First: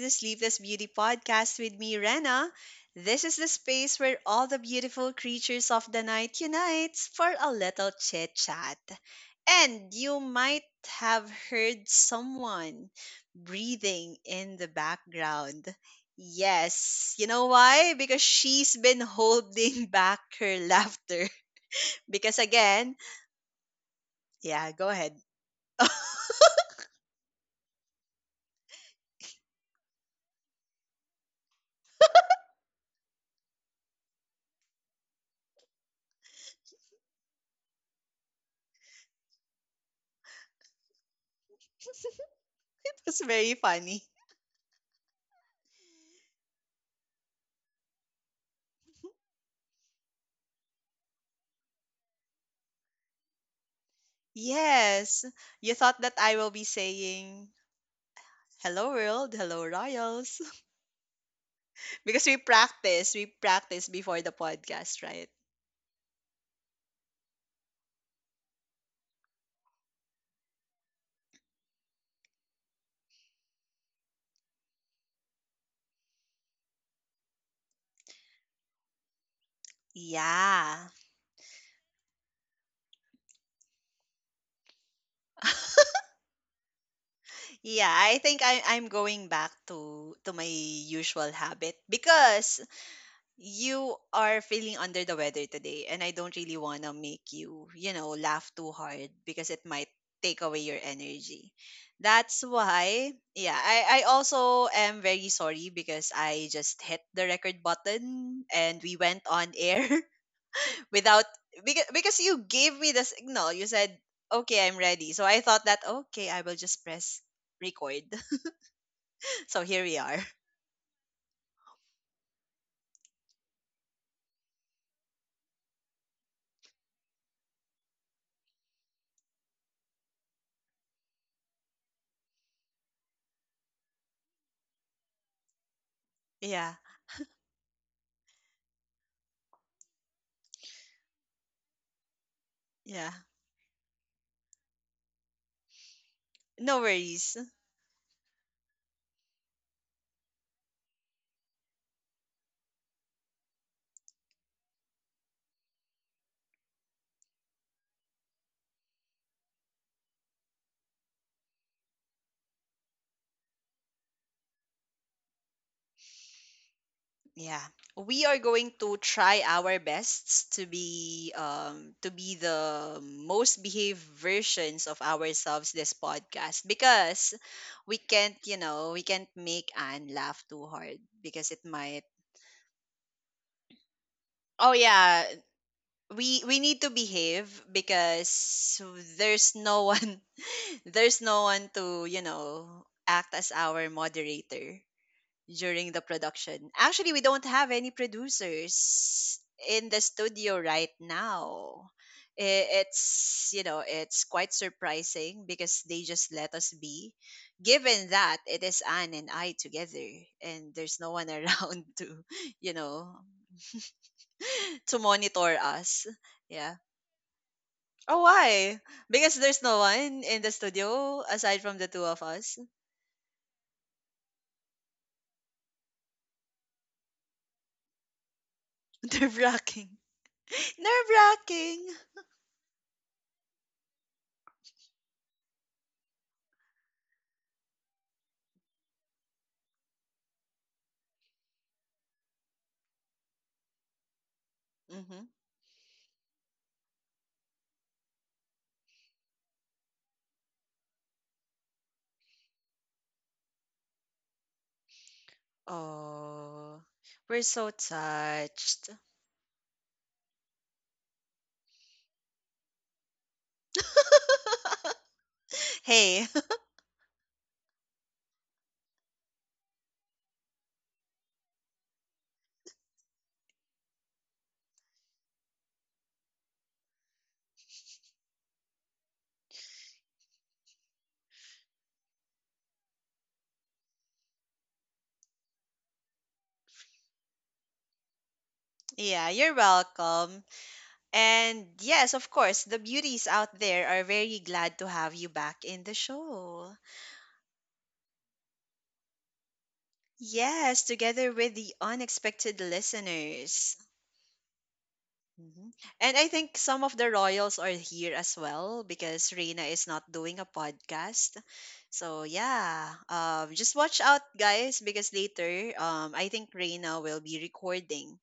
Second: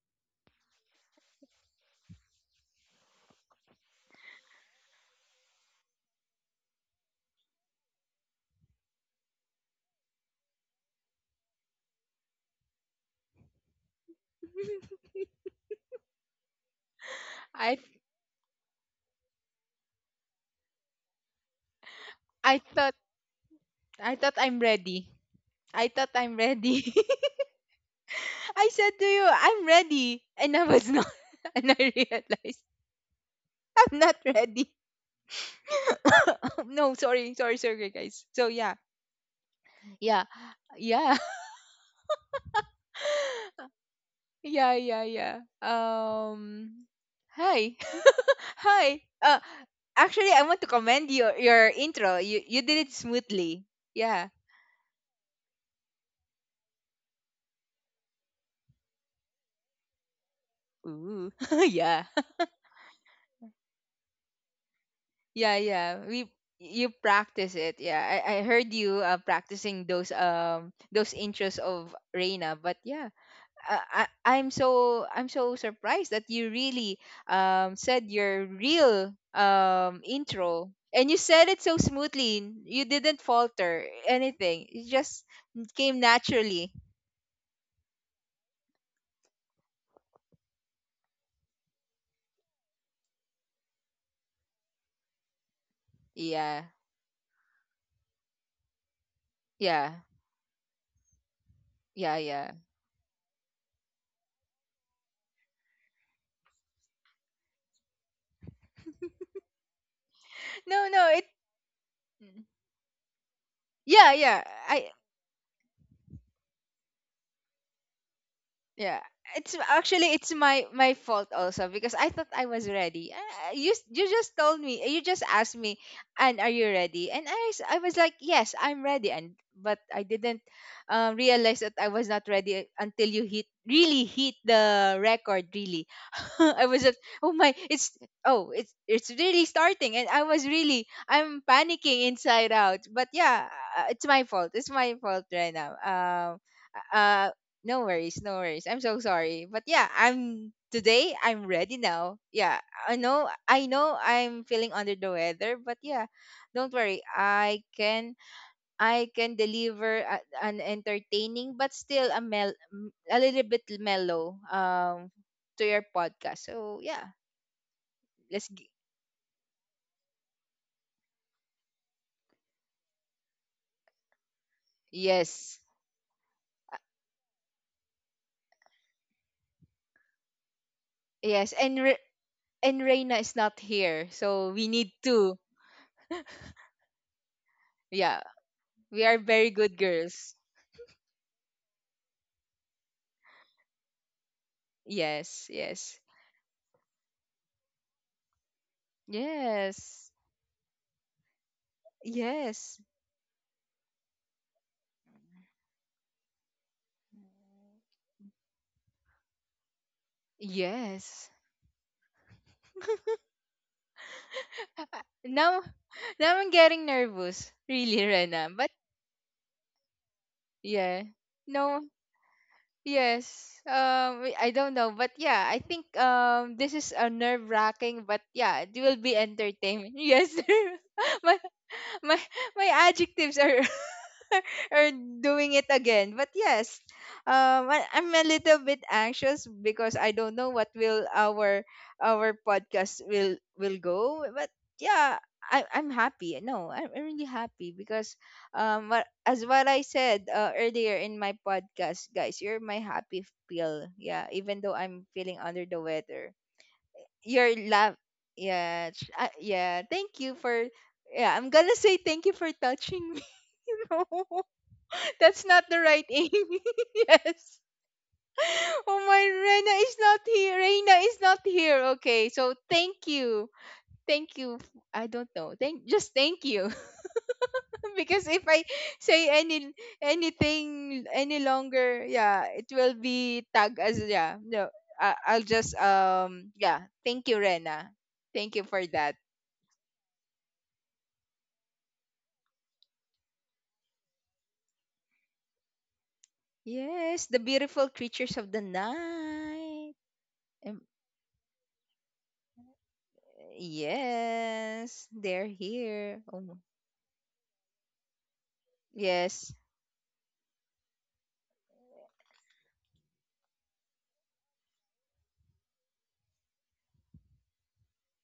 the Sleepless Beauty Podcast with me, Rena. This is the space where all the beautiful creatures of the night unites for a little chit chat. And you might have heard someone breathing in the background. Yes, you know I why? Because she's been holding back her laughter. Because I thought again, I thought I'm yeah, go ready. ahead. I thought I'm ready. I said to you, I'm ready, and I was not, and I realized I'm not ready. No, sorry, sorry, sorry, guys. So yeah, yeah, yeah, It was very funny. yeah, yeah, yeah. Um, Hi, hi. Actually, I want to commend your intro. You did it smoothly. Yeah. Yes. You thought that I will be saying, "Hello world, hello royals." Ooh, yeah. Because we practice before the podcast, right? Yeah, yeah. We You practice it. Yeah. I heard you practicing those interests of Reina, but yeah. I'm so surprised that you really said your real intro, Yeah. and you said it so smoothly. You didn't falter anything. It just came naturally. Yeah, I think I'm going back to my usual habit because you are feeling under the weather today and I don't really Yeah. want to make you, laugh too hard because it Yeah. might take away your energy. Yeah, yeah. That's why, yeah, I also am very sorry because I just hit the record button and we went on air No, no, it without, because you gave me the signal. You said, yeah, yeah. okay, I'm I ready. So I thought that, okay, I will just press record. Yeah, it's So here we actually are. it's my fault also, because I thought I was ready. You s- you just told me You just asked me, and are you ready? And I was like, yes, I'm ready, and but I didn't realize that I was not ready until you hit really hit the record, really. I Yeah, was just Oh, my, it's oh, it's really starting, and I was really I'm panicking inside out. But yeah. yeah, it's my fault. It's my fault right now. No Uh, worries. no worries, no worries. I'm so sorry. But yeah, I'm today I'm ready now. Yeah. I know I'm feeling under the weather, but yeah, don't worry. I can deliver an entertaining but still a little bit mellow to your podcast. So yeah, Yeah. We are let's g- going to try our best to be the most behaved versions of yes. ourselves this podcast because we can't, we can't make Anne laugh too hard because Yes, it might. and Reina is not here. So, we Oh need yeah, to we need to behave yeah, because we are very there's good no one girls. there's no one to, act as our moderator Yes, during yes. the production. Actually, we don't have any producers in the Yes. studio right now. Yes. It's, it's quite surprising because they just let us be. Given that it is Anne and I together and there's no Yes. one around to, you know, to monitor Now, us. now I'm Yeah. getting nervous. Really, Oh, Rena. But why? Because there's no one in the yeah. studio aside from No. the two of us. Yes. I don't know, but yeah, I think this is a nerve wracking, but yeah, it will be Nerve wracking. entertainment. Yes, Nerve but wracking. my my adjectives are are doing it again. But yes, I'm a little bit anxious because I don't know what will our podcast will go. But yeah, I'm happy. No, I'm really happy, because as what I said earlier in my podcast, guys, you're my happy pill. Yeah, even though I'm feeling under the weather, Oh, we're your so love, yeah, touched. Yeah, thank you for, yeah, I'm gonna say, thank you for touching me. No, that's not the right Hey, amy. Yes. Oh, my, Rena is not here, reina is not here, okay, so thank you, I don't know, thank just thank you. Because if I say anything any longer, yeah, it will be tagged as, yeah, no. I'll just, yeah, thank you, rena, thank you for that. yeah, you're welcome. And yes, of course, the beauties out there are very glad to have you back in the show. Yes, the beautiful creatures of the night. Um, Yes, together with the unexpected listeners. yes, they're Mhm. And here. I Oh, think some of the royals are here as well because yes. Reina is not doing a podcast. So yeah, just watch out, guys, because later, I think Reina will be recording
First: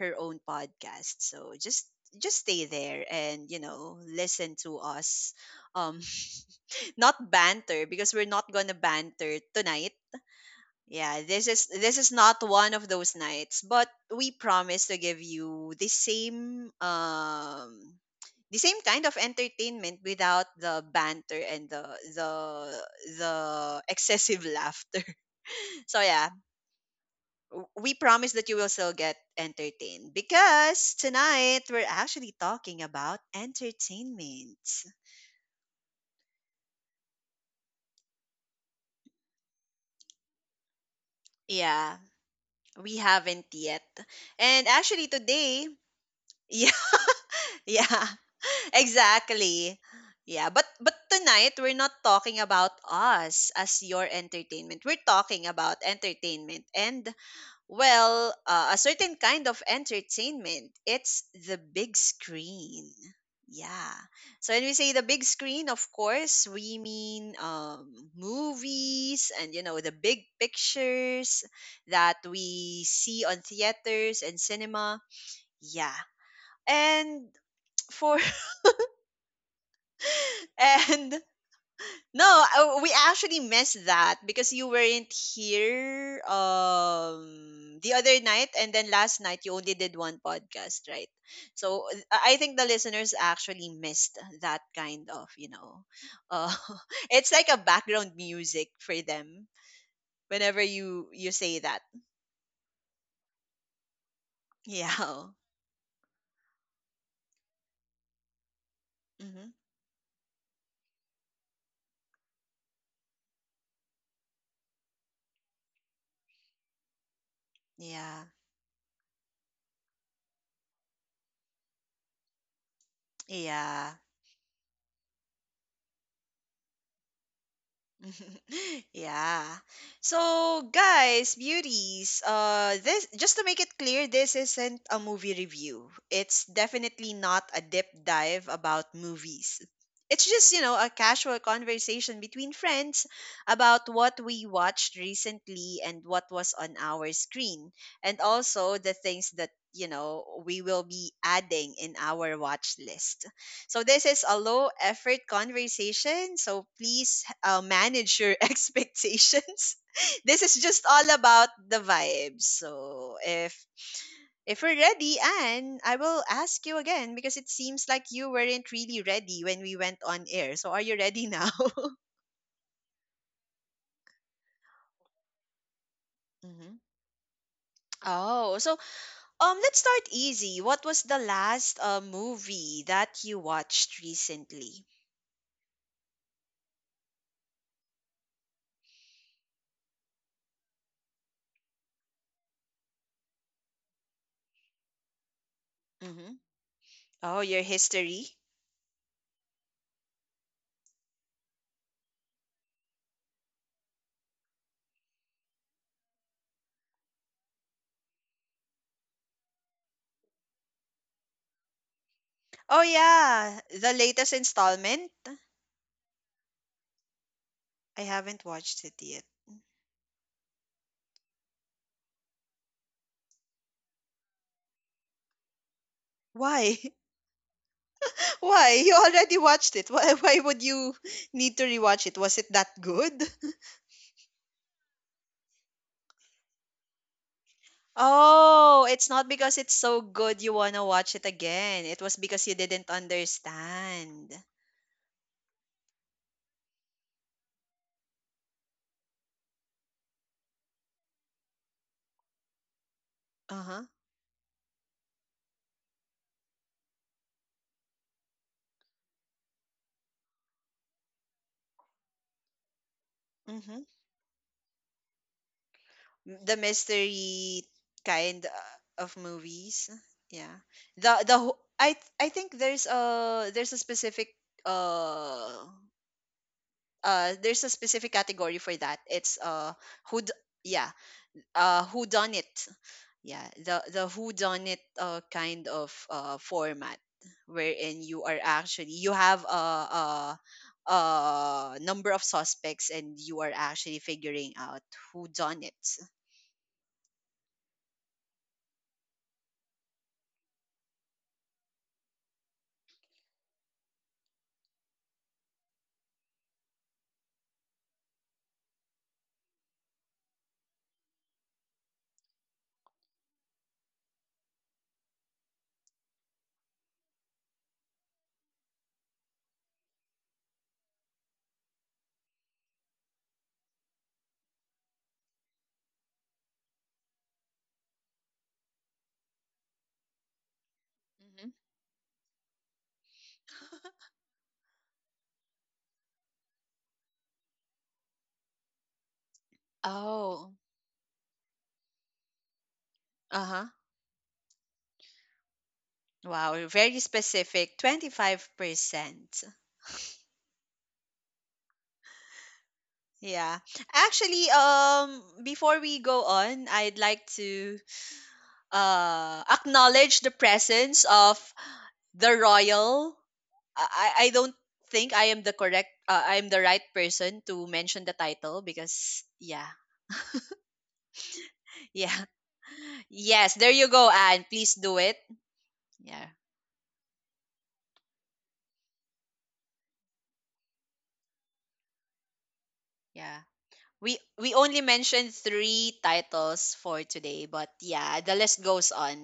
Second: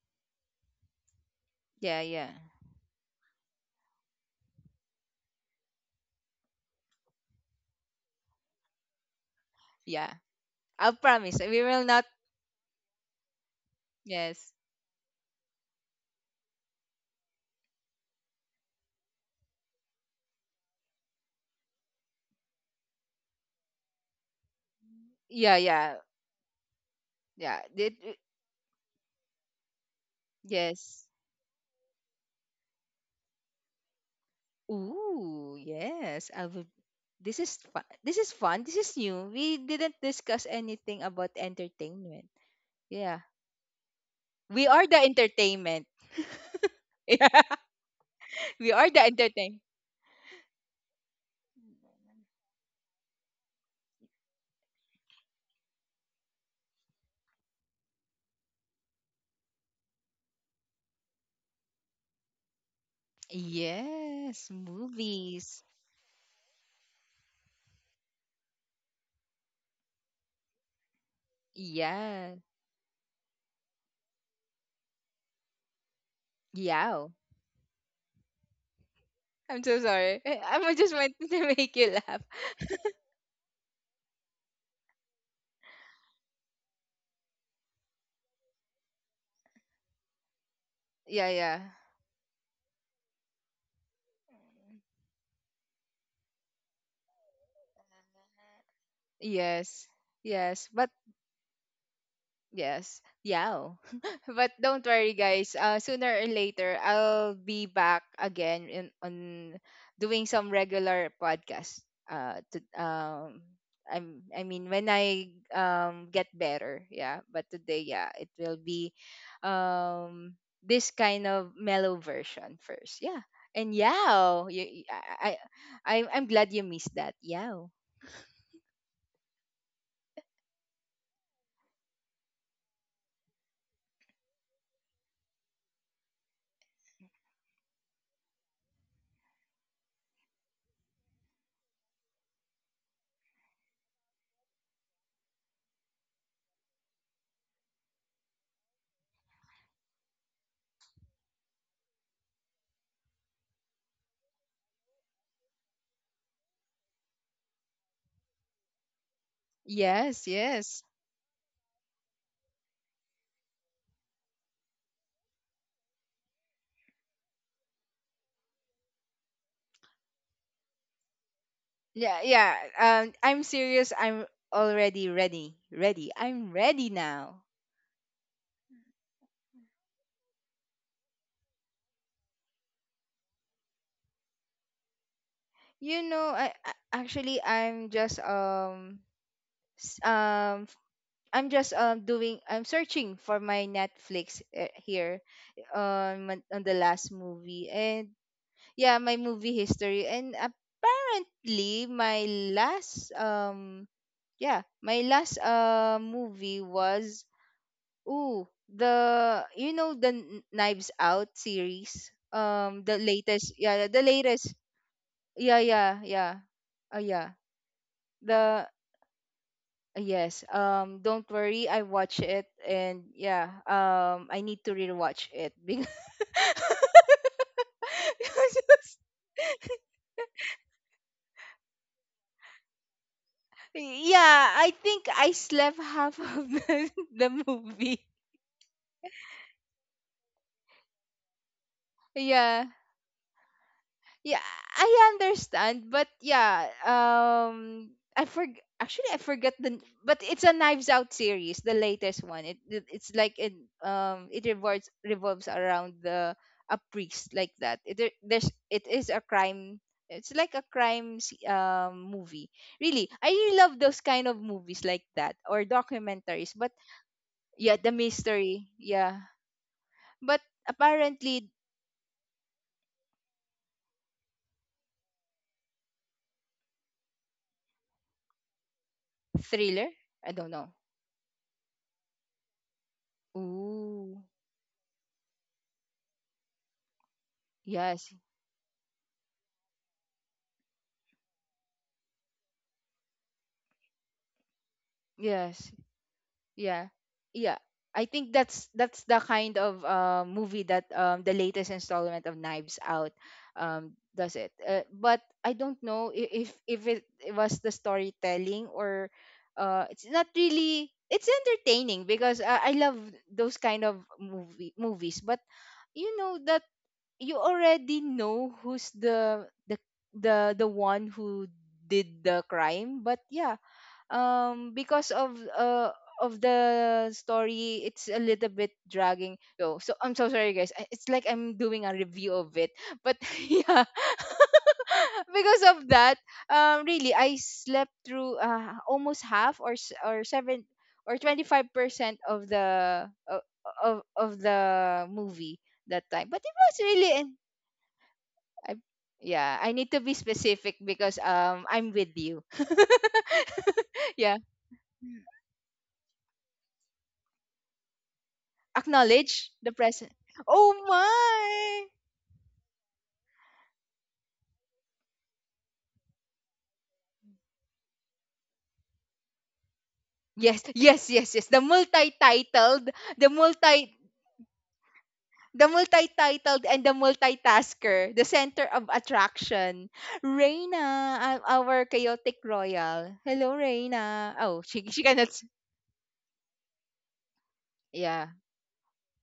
her own podcast. So Yeah, yeah. just stay there and listen to us um not banter because we're not going to banter tonight. Yeah. I Yeah, promise this we is will this not. is not one of those nights, but we Yes. promise to give you the same kind of entertainment without the banter and the the excessive laughter. Yeah, yeah. So yeah, Yeah. We promise that you will still get entertained because Yes. tonight we're actually talking about entertainment. Ooh, yes. I would This is fun. This is fun. This is new. We didn't discuss anything about Yeah, entertainment. we Yeah. haven't yet. We And are the actually today, entertainment. yeah, yeah, We are the entertain. exactly. Yeah, but tonight we're not talking about us as your entertainment. We're talking about entertainment and well, a certain kind of entertainment. It's the big screen. Yeah. Yes, So when we say the big movies. screen, of course, we mean movies and, you know, the big pictures that Yeah. we see on theaters and cinema. Yeah. Yeah. And for I'm so sorry. I I just and meant to make you laugh. no, we actually missed that because you weren't here the other night, and then last night you only did one podcast, right? Yeah, yeah. So I think the listeners actually missed that kind of, you know. Uh it's like a background music for them Yes. whenever Yes. But you say that. yes, yeah. But don't worry, Yeah. guys. Sooner or later, I'll be back again Hmm. on doing some regular podcast. Uh, to, um, I mean, when I get better, yeah. But today, yeah, Yeah. it will be um this kind of mellow version first, yeah. And Yeah. yeah, you, I- I'm glad you missed that. Yeah. Yeah. So, guys, beauties, this just to make it clear, this isn't a movie review. It's definitely not a deep dive about movies. It's just, you know, a casual conversation between friends about what we watched recently and what was on our screen, and also the things that, you know, we will be adding in our watch list. So this is a low effort conversation. So please manage your expectations. Yes, This is yes. just all about the vibes. So if we're ready, Anne, I will ask you again because it seems like you weren't really ready when we went on air. So are you ready now? Yeah, yeah. I'm serious. I'm already ready. Ready. I'm Hmm. ready now. Oh, so let's start easy. What was the last movie that you watched recently? You know, I'm just, s- um f- I'm just doing I'm searching for my Netflix, here Hmm. On the last Oh, your movie, and history. yeah, my movie history, and apparently my last um last movie was, ooh, the you know the Kn- Knives Out series. Oh The latest, yeah, yeah, the the latest latest, installment. yeah, yeah, yeah, yeah. I haven't The watched it yet. Yes, don't worry, I watch it, and yeah, I need to rewatch it because Why? Why? You already watched it. Why, would you need to rewatch it? Was it that good? yeah, I think I slept half of the, the movie. Oh, it's not because it's so good you want to watch it again. It was because you Yeah, didn't understand. yeah, I understand, but yeah, I forg actually I forget the, but it's a Knives Out series, the latest one. It it's like it Uh-huh. It revolves around the, a priest like that. It there- there's it is a crime. It's like a crime movie. Really, I really Mm-hmm. love those kind of movies like that, or documentaries. The But mystery yeah, the kind mystery. Of Yeah, movies. but Yeah. The apparently wh- I th- I think there's a specific uh there's a specific category for that. It's thriller. who I don't know. yeah, uh, who done it. Yeah, the Ooh. who done it kind of format wherein Yes, you are actually you have a a number of suspects and you are actually figuring out who yes. done it. Yeah. Yeah. I think that's the kind of movie that, the latest installment of Knives Out, does it. But I don't know if it was the storytelling, or, it's not really. It's entertaining because, I love those kind of movies. But you know that you already know who's the one who did the crime. But yeah, because of the story, it's a little bit dragging, yo, so I'm so sorry, guys. It's like Mhm. I'm doing a review of it, but yeah because of that, really I slept through, almost half, or Oh, 7, or 25% of the, uh huh. of the movie that time, but it Wow, was very really and, specific. Twenty five I, percent. yeah, I need to be specific because, I'm with you. Yeah. Yeah, Actually, before we go on, I'd like to acknowledge the present. acknowledge the Oh, presence of my! the royal. I don't think I am the correct I am the right person to mention the title because yeah. Yes, yes, yes, yes. The Yeah. multi-titled, the Yes, there you multi go, Anne. Please do it. the Yeah. multi-titled, and the multitasker, the center of attraction. Reina, our chaotic royal. Yeah. Hello, Reina. We Oh, only she cannot. mentioned three titles for today, but yeah, Yeah, the list goes on.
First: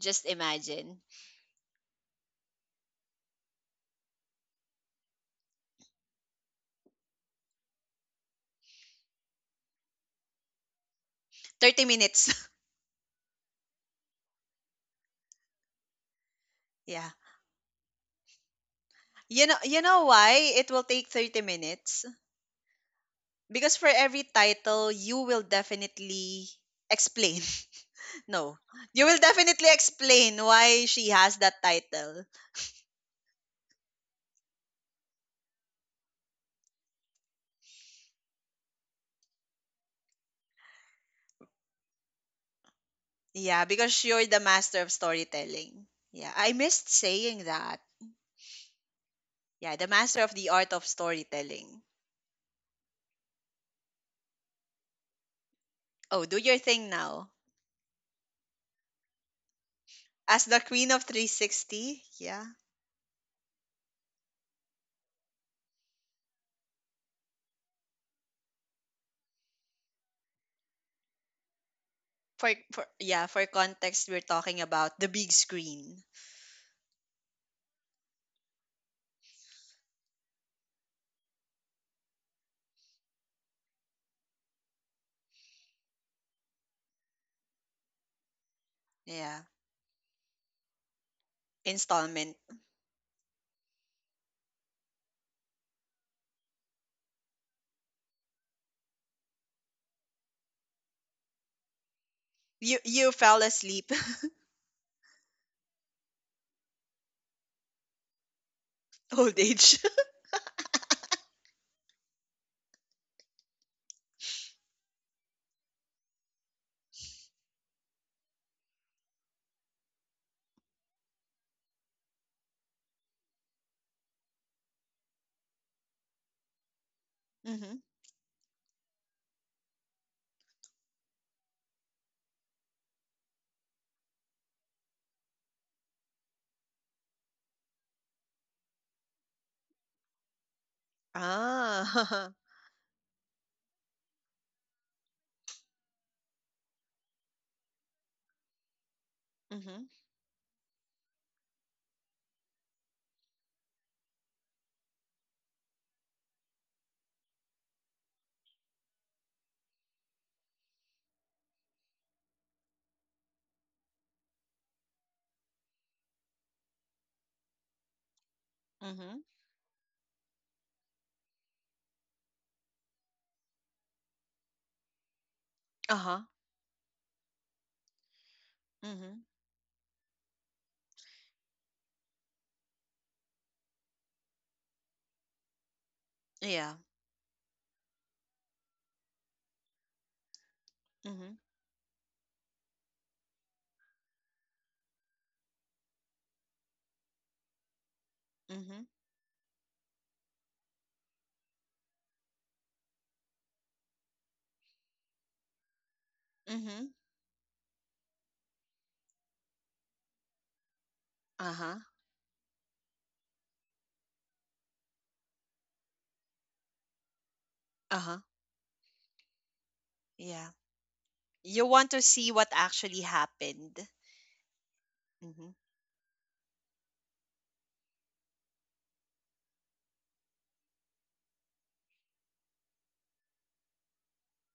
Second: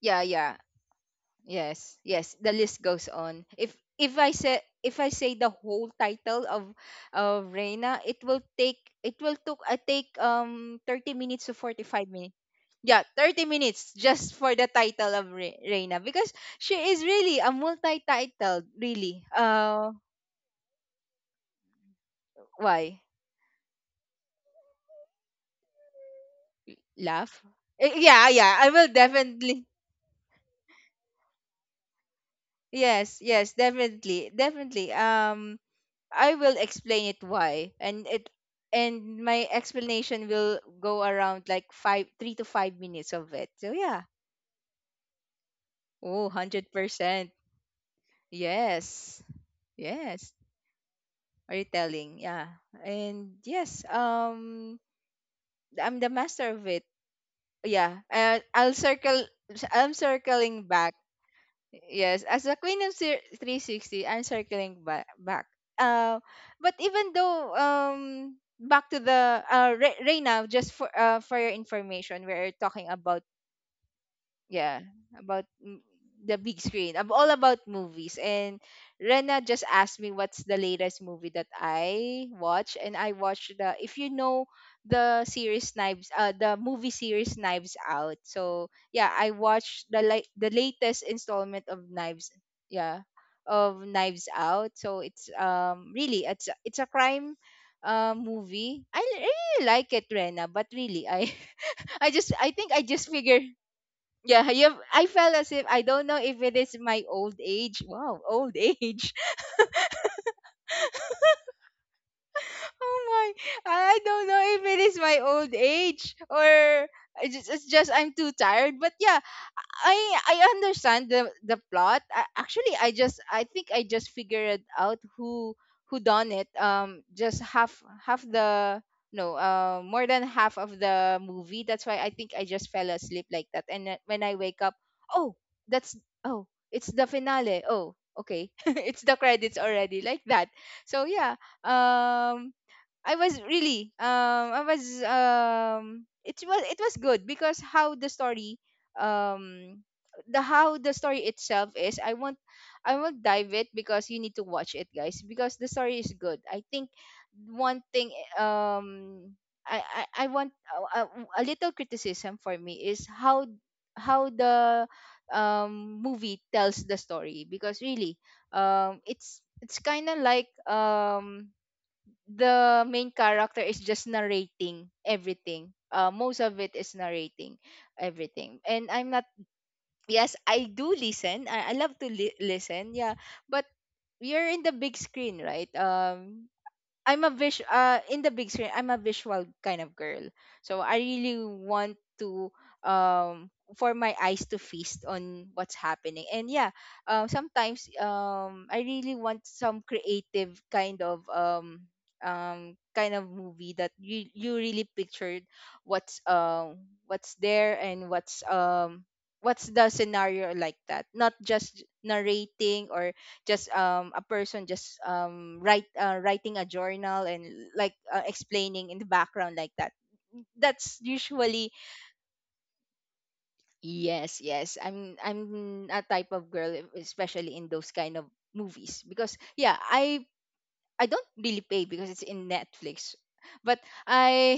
yeah, Just yeah. imagine. Yes, yes. The list goes on. If I say the whole title of Reina, it will take, it will took I take, 30 minutes to 30 45, minutes. yeah, 30 minutes, just for the title of Reina, because she is Yeah. really a multi-titled, really, You know why it will take 30 minutes? why Because for every title, you will definitely laugh. explain. Eh, yeah, yeah, No, I will you will definitely, definitely explain why she has that title. yes, yes, definitely, definitely, I will explain it why, and it, and my explanation will go around like five three to 5 minutes of it, Yeah, so yeah, because you're the master of storytelling. oh, Yeah, I missed 100%, saying that. yes, Yeah, the master yes, of the art of storytelling. retelling, yeah, and yes, I'm the Oh, do master your of it. thing now. Yeah. And I'll circle I'm As the circling queen back. of 360, Yes, yeah. as a queen of 360, I'm circling back. Uh, but even though, back to Reina, just, for your information, we're For talking about, yeah, for context, we're talking yeah, about the big about, screen. the big screen. I'm all about movies, and rena just asked me what's the latest movie that I watch, and I watched the if you know the series Knives, the movie series Knives Out. So yeah, I Yeah, watched the like the latest installment of Knives, installment. yeah, of Knives Out. So it's, really, it's a crime, movie. I really like it, rena, but really, I I think you I just you figure, fell asleep. yeah, you I felt as if, I don't know if it is my old age. Wow, old age. Old age. Oh, my. I don't know if it is my old age, or I just, it's just I'm too tired. But yeah, I I understand the plot. Actually, I think I just figured out who done it. Just half Mhm. half the no, more than half of the movie. That's why I think I just fell asleep like that. And then when I wake up, oh, that's oh, it's the finale. Oh, okay, it's the credits already like that. So yeah, Ah. um, I was really I was it was good because how the story, um Mhm. the how the story itself is. I won't dive it because you need to watch it, guys, because the story is good. I think one thing, I want, a little criticism for me, is how the movie tells the story, because really, Mhm. It's kind of like, the main character is just narrating everything. Uh-huh. Most of it is narrating everything. And I'm not, Mhm. yes, I do listen. I love to listen. Yeah. But you're in the big screen, right? Yeah. I'm a vis In the big screen, I'm a visual kind of girl. So I Mhm. really want to for my eyes to feast on what's happening. And yeah, sometimes, I Mhm. really want some creative kind of, movie that you really pictured what's, Mhm. There, and what's the scenario like that. Not just Uh-huh. narrating or just a person just write writing a journal and like Uh-huh. Explaining in the background like that Yeah. that's You Usually want to see what actually happened. yes, yes, i'm Mhm. i'm a type of girl, e, especially in those kind of movies because yeah, I don't really pay because it's in Netflix. But I,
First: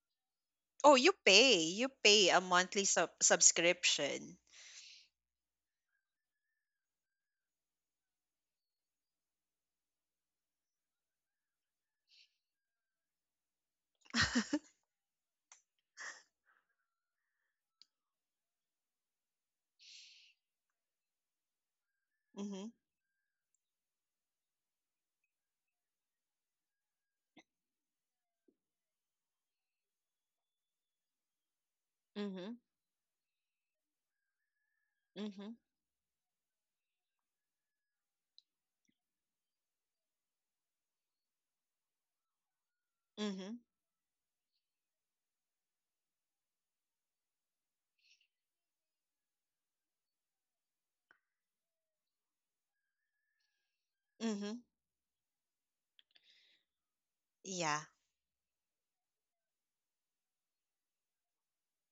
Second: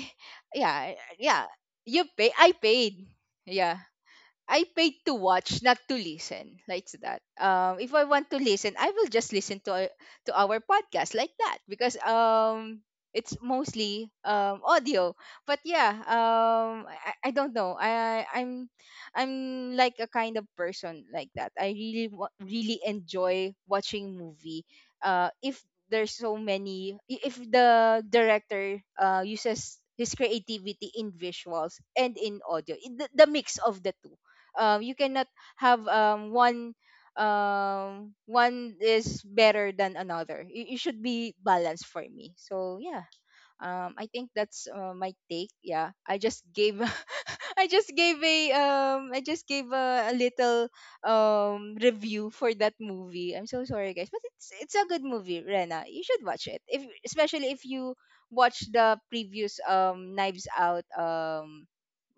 Oh, yeah, you yeah, pay. You you pay pay, a I monthly paid, yeah. subscription. I paid to watch, not to listen, like that. If I want to listen, I will just listen to our podcast like that because it's mostly audio. But yeah, I don't know. I'm I'm like a kind of person like that. I really Mhm. really enjoy watching movie. If there's so many, if the director uses his creativity in visuals and in Mhm. audio, the mix of the two, you cannot Mhm. have one is better than another. You should be balanced for me, so yeah, Mhm. I think that's my take. Yeah, I just gave I just gave a little review for that movie. I'm so sorry guys, but it's Mhm. a good movie. Rena, you should watch it if, especially if you Yeah. watch the previous Knives Out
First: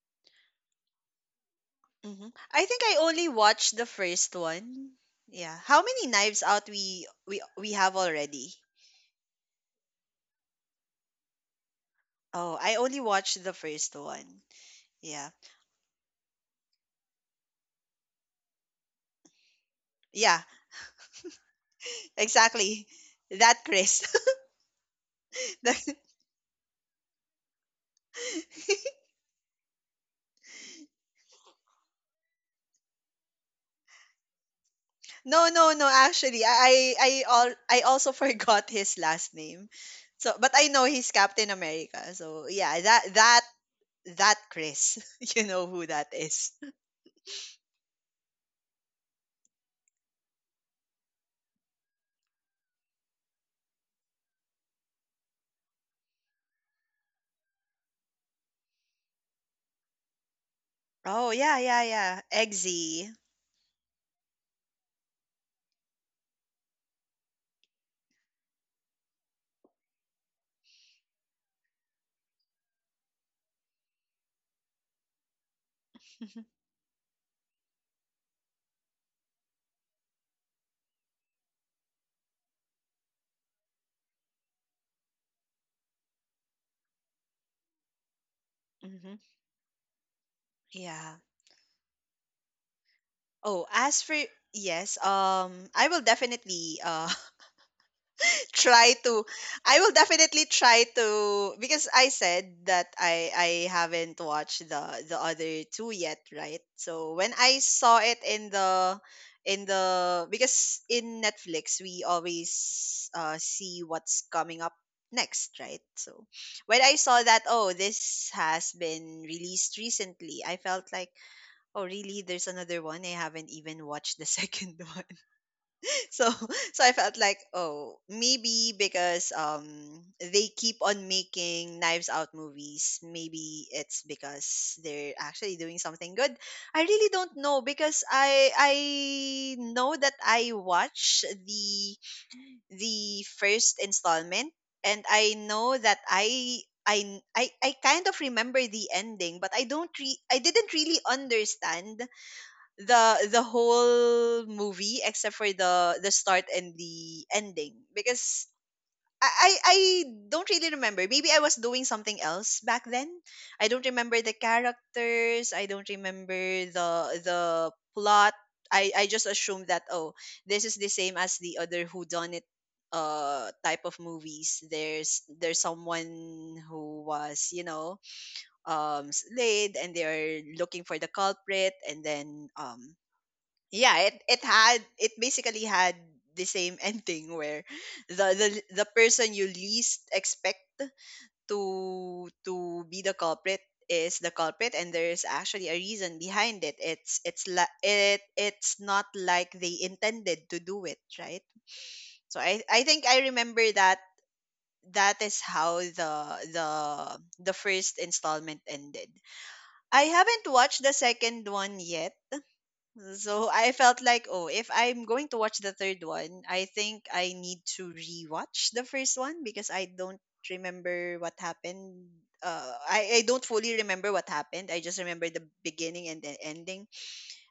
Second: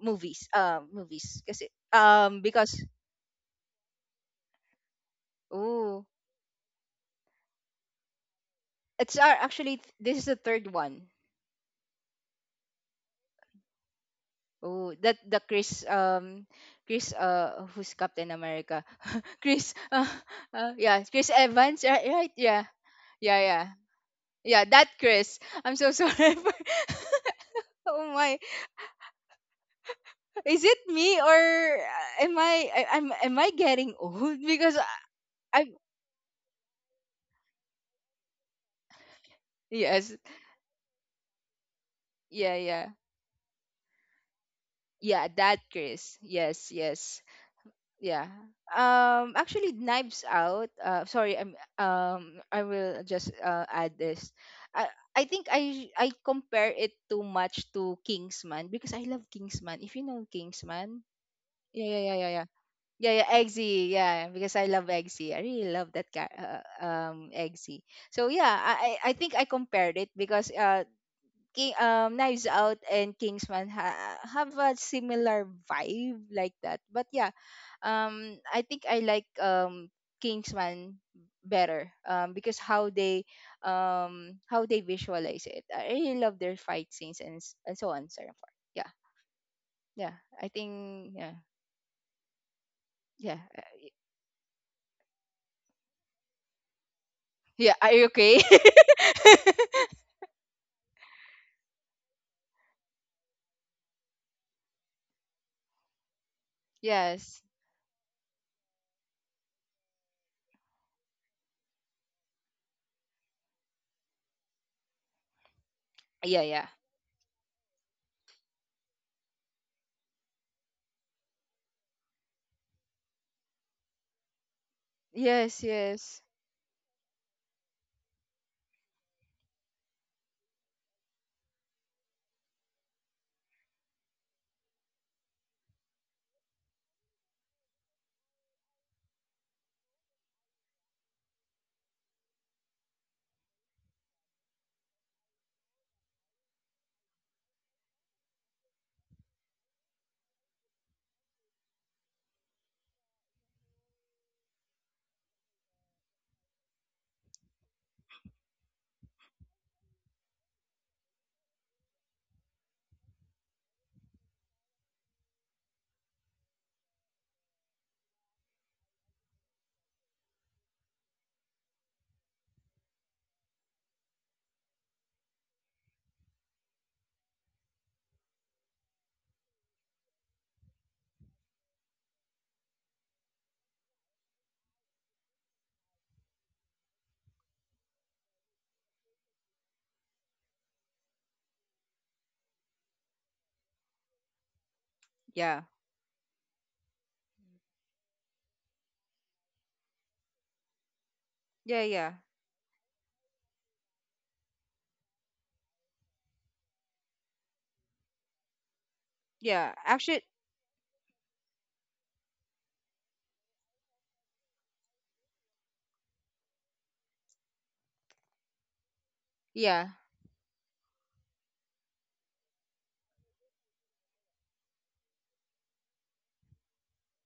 movies, movies kasi, Mhm. I because think I only watched the first one. Yeah. How Oh, many knives out we have already? it's actually, th- this is the third one. Oh, I only watched the first one. Oh, that Yeah. the Chris, who's Captain America? Chris Yeah, Yeah, Chris Evans, right, right? Yeah. exactly. Yeah, That yeah. Chris. Yeah, that Chris. I'm so The- sorry. For, oh my. Is it me or, am I I'm am I getting old? Because I, no, no, I'm, no, actually I all I also forgot his last name. yes. So but I know he's Captain America. So Yeah, yeah, yeah. That Chris. You Yeah, know that who that Chris. is. Yes, yes. Yeah, actually, Knives Out, sorry, I will just add this. I i think I compare it too much to Kingsman because I love Kingsman. If you know Kingsman, Oh, yeah, yeah, yeah, yeah. yeah, yeah, yeah, yeah, Eggsy. yeah, yeah, Eggsy, yeah, because I love Eggsy. I really love that guy, Eggsy. So yeah, I think I compared it because Knives Out and Kingsman have a similar vibe like that. But yeah, I think I like Kingsman better because how they visualize it. I really love their fight scenes and and so on, so forth. Mhm. Yeah, yeah. I Yeah. think yeah, Oh, yeah, as for yes, I will definitely yeah. Are you okay? try to. I will definitely try to because I said that I haven't watched the other two yet, right? So when I Yes. saw it in the because in Netflix we always see what's coming up next, right? So Yeah, when yeah. I saw that oh this has been released recently, I felt like oh really there's another one, I haven't even watched the second one. Yes, So yes. so I felt like oh maybe because they keep on making Knives Out movies, maybe it's because they're actually doing something good. I really don't know because I know that I watched the first installment and I know that I kind of remember the ending but I don't I didn't really understand the whole movie except for the start and the ending because I don't really remember. Maybe I was doing something else back then. I don't remember the characters. I don't remember the the plot. I just assumed that, oh, this is the same as the other who done it type of movies. There's someone who was, you know, slayed and they are looking for the culprit, and then yeah, it basically had the same ending where the the, the person you least expect to be the culprit is the culprit, and there is actually a Yeah. reason behind it. It it's not like they intended to do it, right? Yeah, So yeah. I think I remember that that is how the the first installment ended. Yeah. I haven't Actually, watched the second one yet. So I felt like, oh, if I'm going to watch the third one, I think I need to rewatch the first one because I don't yeah. remember what happened. I don't fully remember what happened. I just remember the beginning and the ending.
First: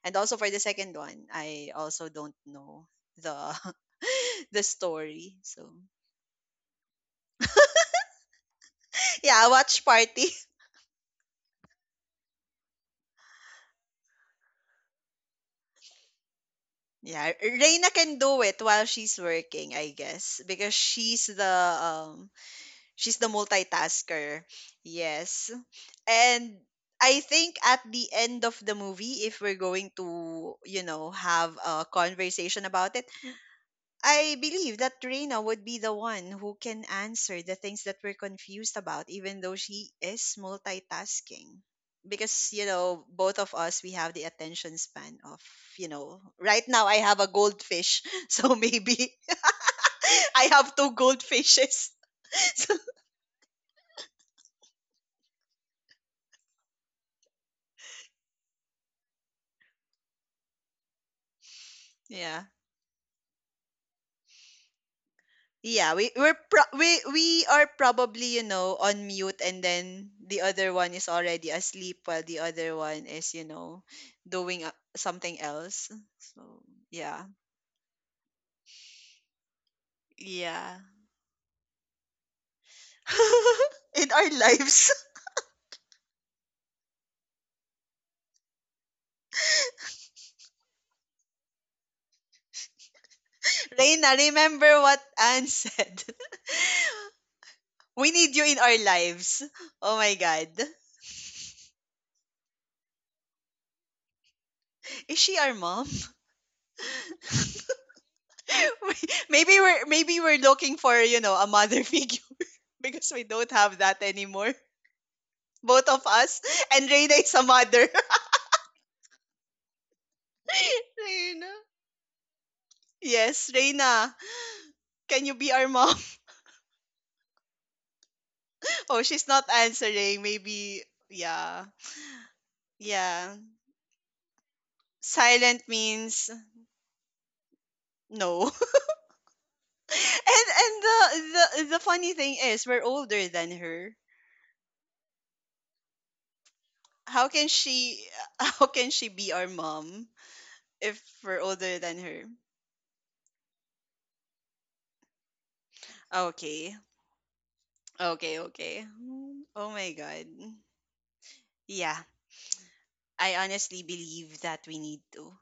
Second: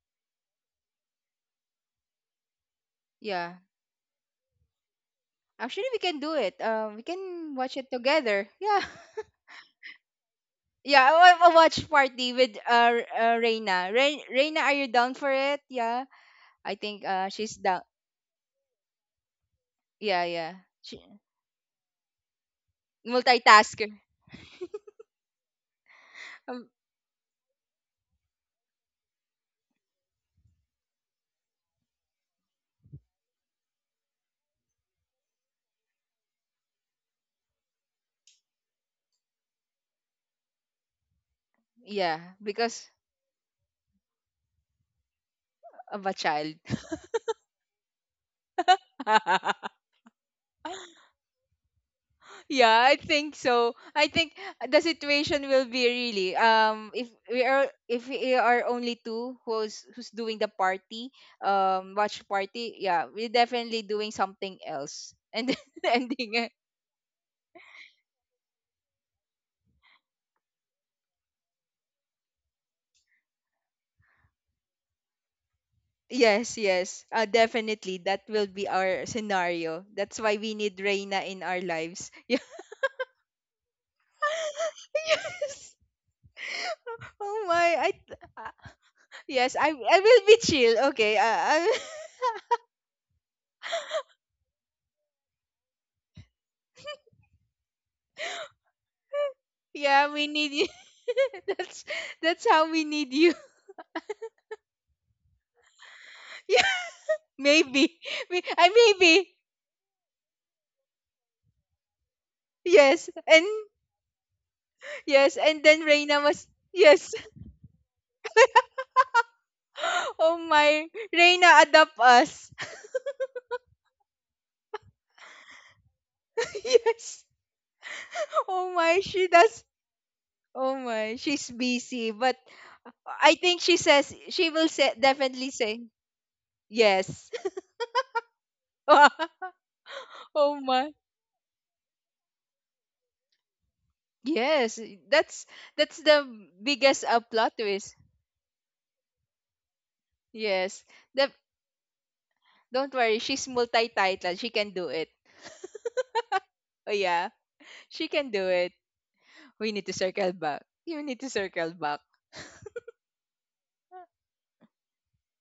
And also for the second one, I also don't know the Yeah. the story. So Actually, we can do it. We can watch it together. Yeah, yeah, watch party. yeah. I a watch party with Reina. Reina, are you down for it? Yeah, I think Yeah, she's down. Reina can do it while she's working, I Yeah, guess, yeah. because She, she's the multitasker. multitasker. Yes. And Um, I think at the end of the movie, if we're going to, you know, have a conversation about it, I believe that Reina would be the one who can answer the things that we're confused about, even though she is multitasking. yeah, Because, you because know, both of us, we have the attention span of, you of a know, child. right now I have a goldfish. So maybe I have two goldfishes. So, Yeah, I think so. I think the situation will be really if we are, if we are only two who's, who's doing the party, watch yeah. party, yeah, we're definitely doing something else and then Yeah, we we're ending it. pro- we we are probably, you know, on mute, and then the other one is already asleep while the other one is, you know, doing something else. So Yes, yes, yeah, definitely that will be our scenario. That's why we yeah. need Reina in our lives. In our lives, Yeah, yes. Oh my! Yes, I will be chill. Okay. I Reina, remember what Anne said. We need you in our lives. Oh my yeah, we need God, you. that's that's how we need you. is she our mom? Yeah, maybe. I We- maybe. maybe we're maybe we're looking for, you know, a mother figure because Yes. we And don't have that anymore. yes, and then Both of Reina us. was, And Reina yes. is a mother. Oh my, Reina, Reina. adopt us. Yes, Reina. Can you be our mom? Yes. Oh Oh, my, she's she not does. answering. Oh Maybe, my, she's yeah. busy, but I Yeah. think she says she will say, definitely Silent say means yes. no. Oh and and my. the, the the funny thing is we're older than her. Yes, that's that's the biggest How can plot twist. she how can she be our mom Yes, if the, we're older than her? don't worry, she's multi-titled. She can do it. Okay. Oh yeah, she can Okay, do it. okay. Oh We need my to god. circle back. You need to circle back. Yeah. I honestly believe that we need to.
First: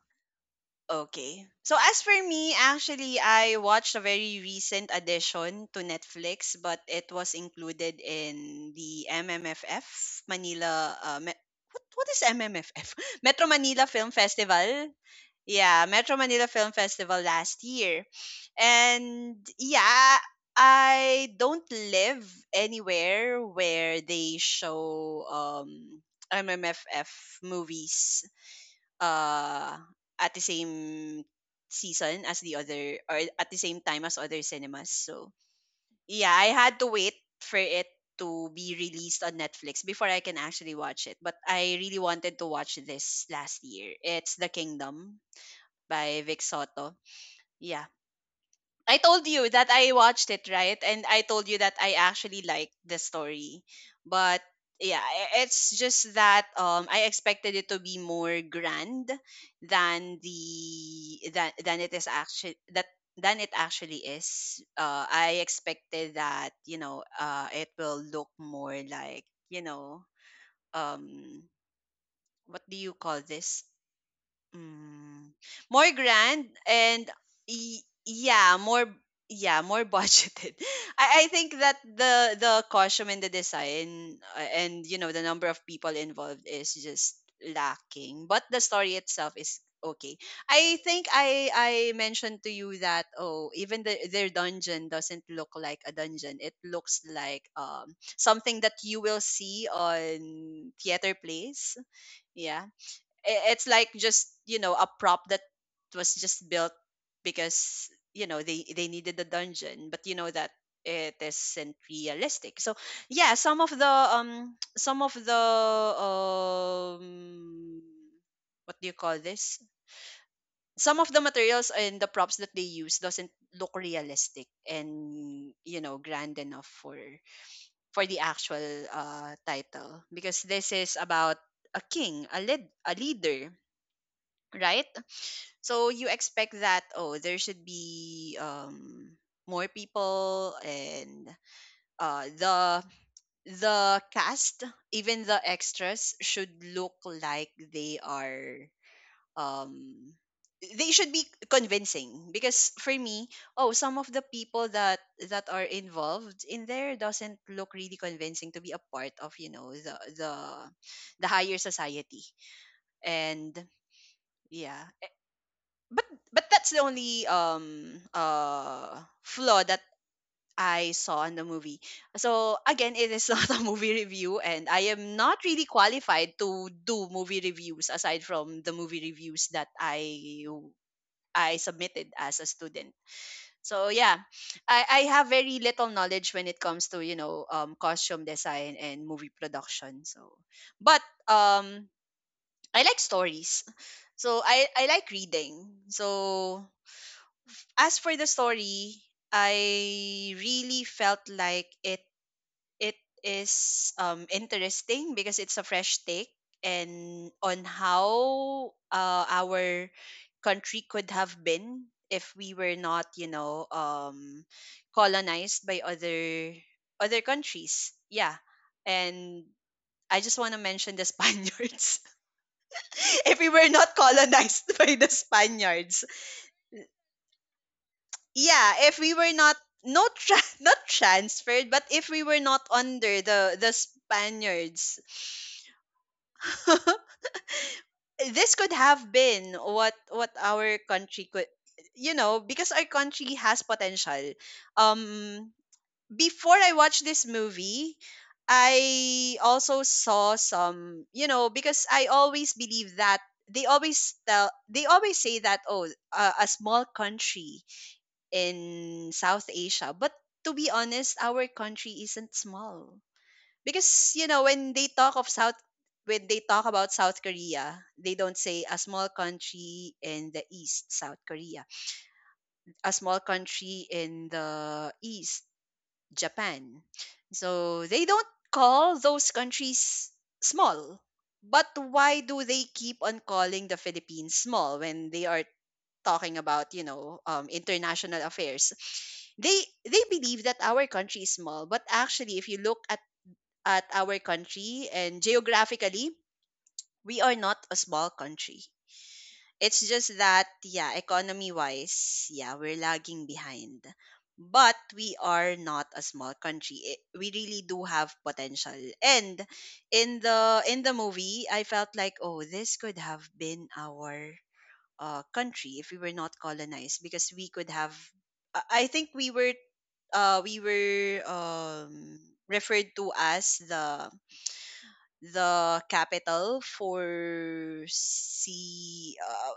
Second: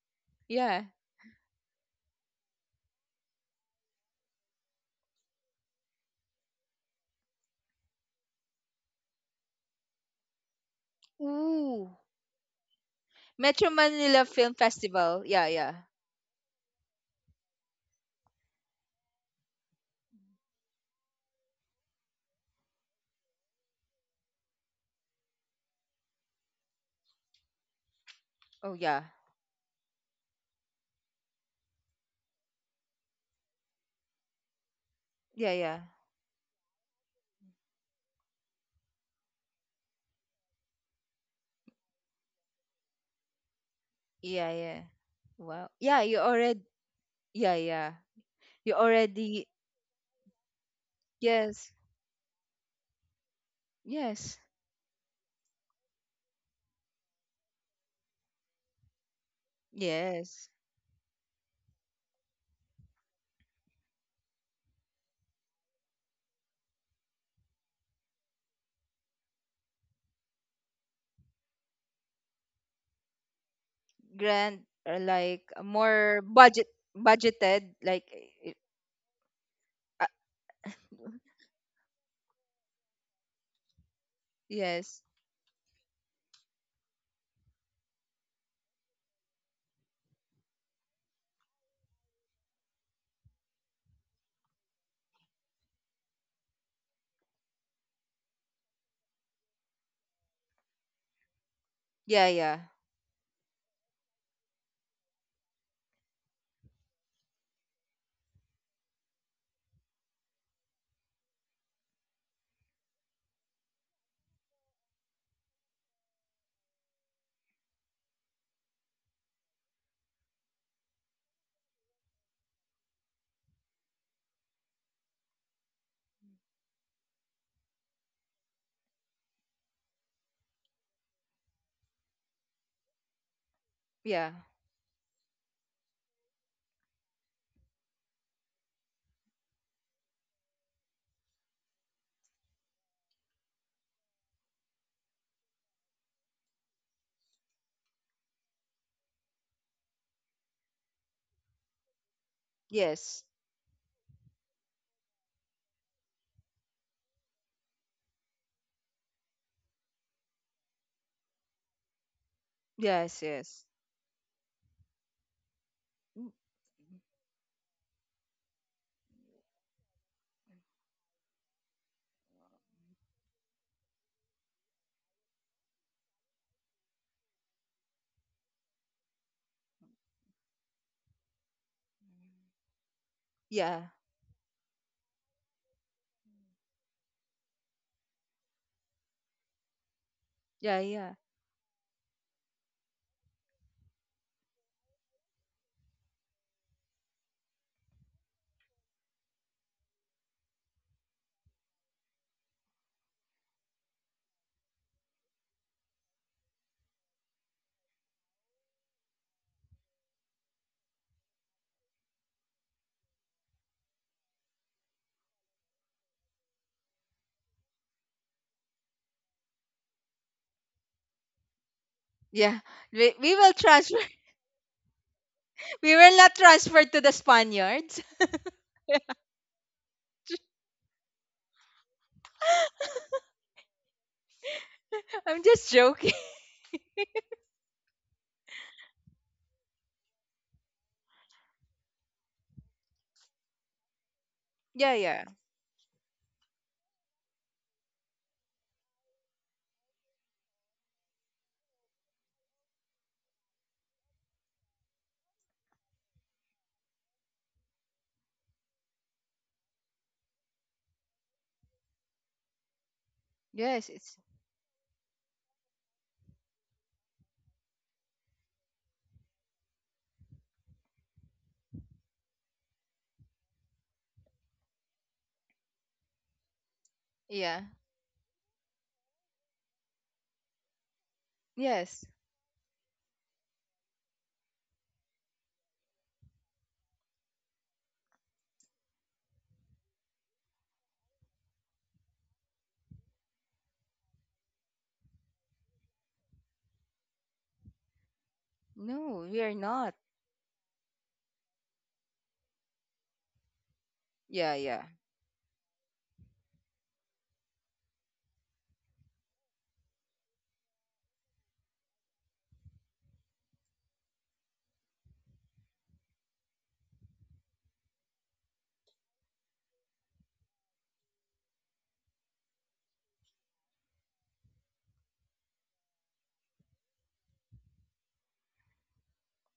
Yeah. Okay. So as for me, actually, I watched a very recent addition to Netflix, but it was included in the MMFF Manila. Uh, Me- what Ooh. what is MMFF? Metro Metro Manila Film Manila Film Festival. Festival. Yeah, yeah. Yeah, Metro Manila Film Festival last year, and yeah, I don't live anywhere where they show MMFF movies Oh yeah. uh at the same season as the other or at the same time as other cinemas. So Yeah, yeah. yeah, I had to wait for it to be released on Netflix before I can actually watch it. But I really wanted to watch this last year. It's The Yeah, yeah. Kingdom Wow. Yeah, you by Vic already Soto. yeah, Yeah, yeah. You I told already you that I watched it, right? And I told you yes. that I actually liked the story. Yes. But yeah, it's just that I expected it to be more grand than the Yes. Than it is actually that than it actually is. I expected that, you know, it will look more like, you know, um, what do you call this? Grand or Mm. like More more grand budget, and budgeted y- like, yeah, more yeah, more uh, budgeted. I think that the costume and the design, and, you yes. know, the number of people involved is just lacking, but the story itself is okay. I think I mentioned to you that, oh, even the, their dungeon doesn't look like a dungeon. It looks like something that you will see on theater plays. Yeah, yeah. Yeah, it's like just, you know, a prop that was just built because, you know, they needed the dungeon but you know that it isn't realistic. So yeah, some of the some of the um, what do you call this, some of the materials and the props that they use doesn't look realistic and, you know, grand enough for the actual title, because this is about a king, a lead, a leader, Yeah. right? So you expect that, oh, there should be more people, and uh the the cast, even the extras, should look like they are um they should be convincing, because for Yes. me, oh, some of the people that that are involved in there doesn't look really convincing to be a part of, you know, the the higher society. Yes, And yes. yeah, but but that's the only flaw that I saw in the movie. So again, it is not a movie review, and I am not really qualified to do movie reviews aside from the movie reviews that I submitted as a student. So Yeah, yeah, I have very little knowledge when it comes to, you know, costume design and movie production. So, yeah, but yeah, I like stories, so I like reading. So as for the story, I really felt like it is interesting because it's a fresh take and on how, our country could have been if we were not, you know, um, colonized by other other countries. Yeah. And I just want to mention the Spaniards. yeah. We If we will were not transfer. colonized by the We Spaniards. will not transfer to the Spaniards. Yeah, if we were not not transferred, but if we were not under the Spaniards, I'm just joking. this could have been what our country could, you know, because our country has potential, Yeah, yeah. um, before I watched this movie I also saw some, you know, because I always believe that they always tell, they always say that, oh, a small country in South Asia. But to be honest, our country isn't small. Yes, Because, it's you know, when they talk about South Korea, they don't say a small country in the East, South Korea. A small country in the East, Japan. yeah. So they don't call those countries small. But Yes. why do they keep on calling the Philippines small when they are talking about, you know, international affairs? they they believe that our country is small, but actually if you look at our country and geographically we are not a small country. No, we are It's not. just that, yeah, economy wise, yeah, we're lagging behind, Yeah, but yeah. we are not a small country. I- we really do have potential, and in the movie I felt like, oh, this could have been our, country if we were not colonized, because we could have, I think we were, we were, referred to as the capital for sea,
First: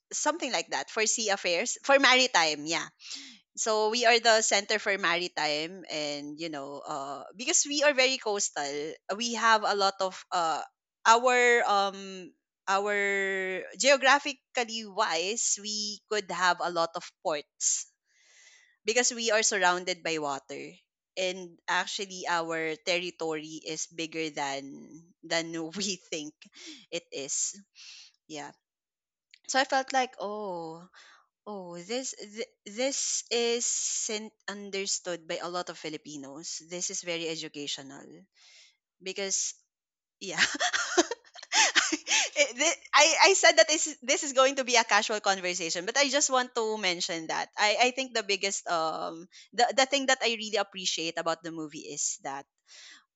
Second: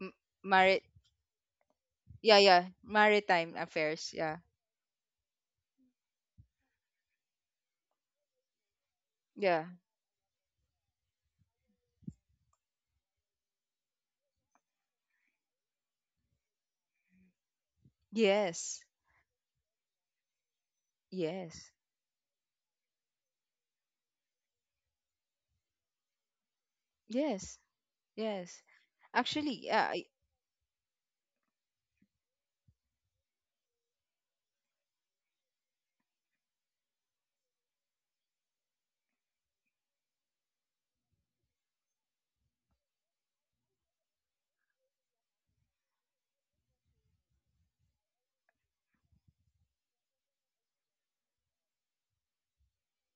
M- something like mari- that, for sea affairs, for yeah, yeah. maritime, yeah. Maritime So we affairs. are Yeah. the center for maritime and, you know, uh, because we are very coastal we have Yeah. a lot of, uh, our, um, our geographically wise we could have a lot of ports Yes. because we are surrounded by water. And Yes. actually our territory is bigger than we think it is, Yes. yeah. Yes. So Actually, I yeah, felt I, like, oh, Oh, this this isn't understood by a lot of Filipinos. This is very educational because yeah. I said that this this is going to be a casual conversation, but I just want to mention that. I think the biggest um, the thing that I really appreciate about the movie is that,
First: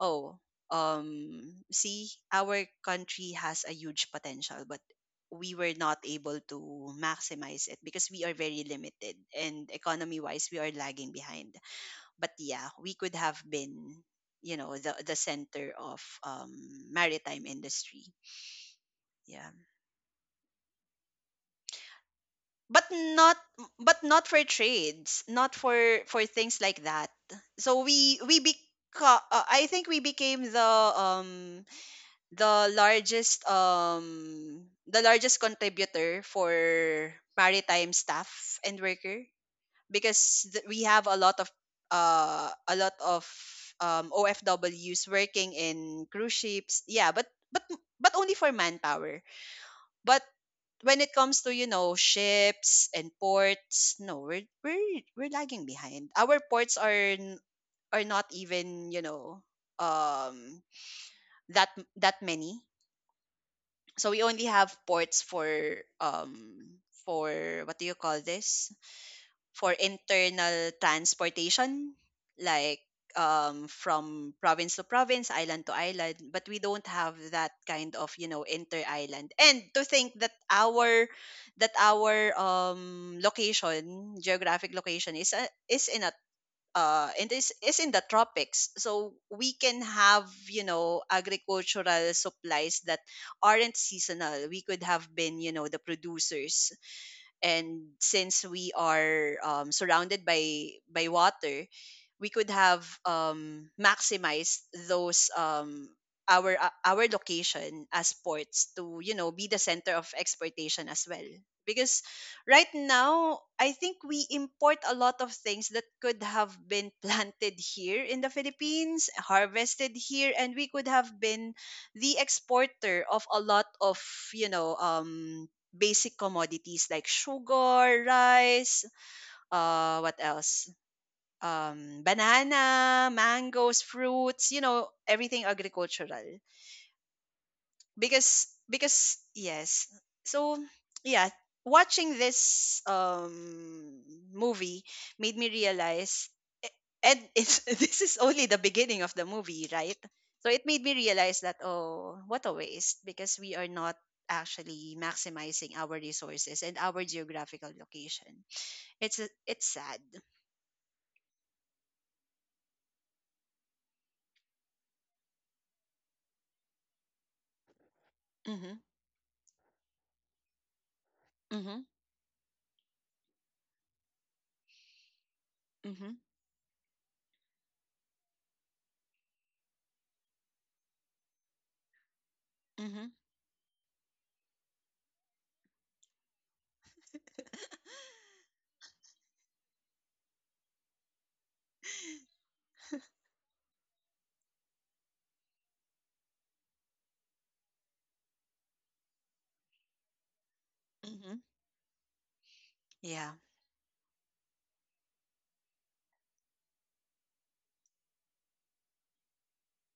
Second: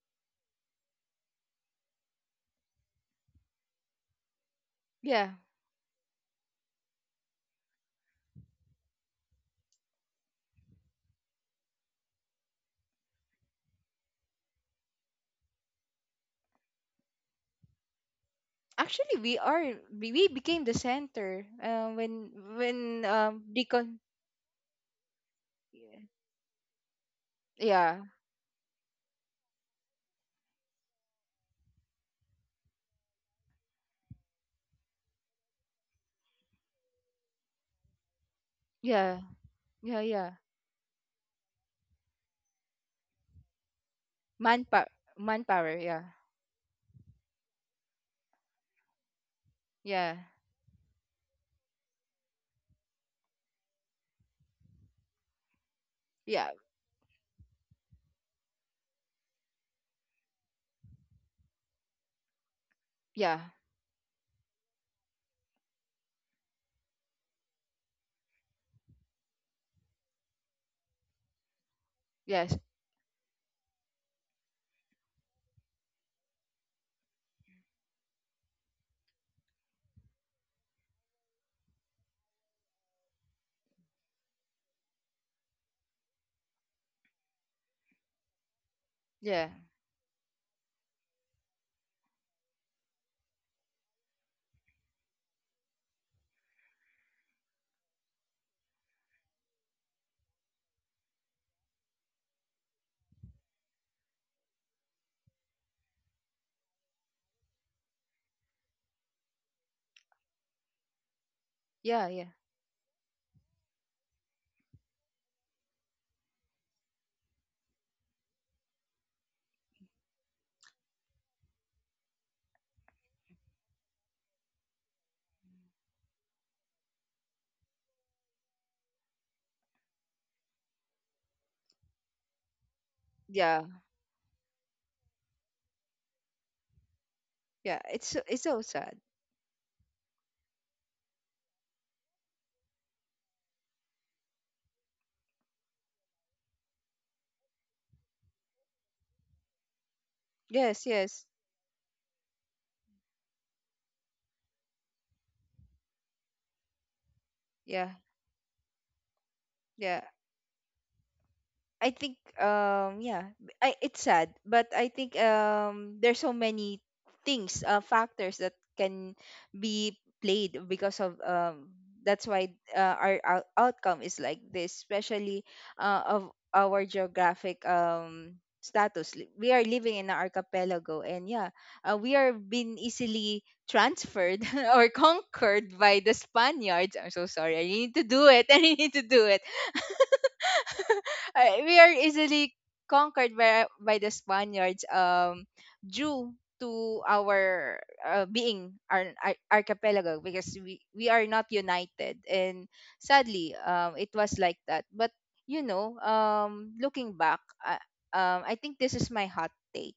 oh, um, see our country has a huge potential, but yeah. we were not able to maximize it because we are very limited and economy wise we are lagging behind, but yeah we could have been, you know, the center of maritime industry. Actually, we Yeah, are, we became the center when but when not but decon, not for trades, not for for things like that. So yeah. We I think we became the um, the largest um, the largest contributor for maritime staff and worker, Yeah, yeah, yeah. because we have a lot of, uh, a lot of um, Manpower, OFWs working manpower. Yeah, in cruise ships, yeah, but but only for manpower. yeah, But when it comes to, you know, ships and ports, no, we're lagging behind. Our yeah, ports are n- are not even, you know, um, that that many. yeah. So we only have ports for um, for what do you call this, for internal transportation, Yes, like from province to province, island to island, but we don't have that kind of, you know, inter island. And to think that our location, geographic location, is a, is in a, and this is in the tropics, so yeah, we can have, you know, agricultural supplies that aren't seasonal. We could have been, you know, the producers, and since we are, surrounded by water, we could have, maximized those, our, our location as ports to, you know, be the center of exportation as well. Because yeah, yeah, right now I think we import a lot of things that could have been planted here in the philippines, harvested here, and we could have been the exporter of a lot of, you know, um, basic commodities, like sugar, rice, what else? Banana, yeah, mangoes, fruits, you know, everything agricultural, yeah. It's so, it's so sad. because yes. So yeah, watching this movie made me realize, eh, and it's, this is only the beginning of the movie, right? So it made Yes, me yes, realize that, oh, what a waste, because we are not actually maximizing our resources and our geographical yeah, location. It's it's sad. yeah. I think yeah, I, it's sad, but I think there's so many things, factors that Mm-hmm. can be played because of Mm-hmm. that's why, our outcome is like this, especially Mm-hmm. of our geographic status. We are living in an archipelago, and yeah, we are being Mm-hmm. easily transferred or conquered by the Spaniards. I'm so sorry. I need to do it. I need to do it. I- we are easily conquered by the Spaniards, due to our being our archipelago because we are Hmm. not united, and Yeah. sadly it was like that. But you know, looking back, I think this is my hot take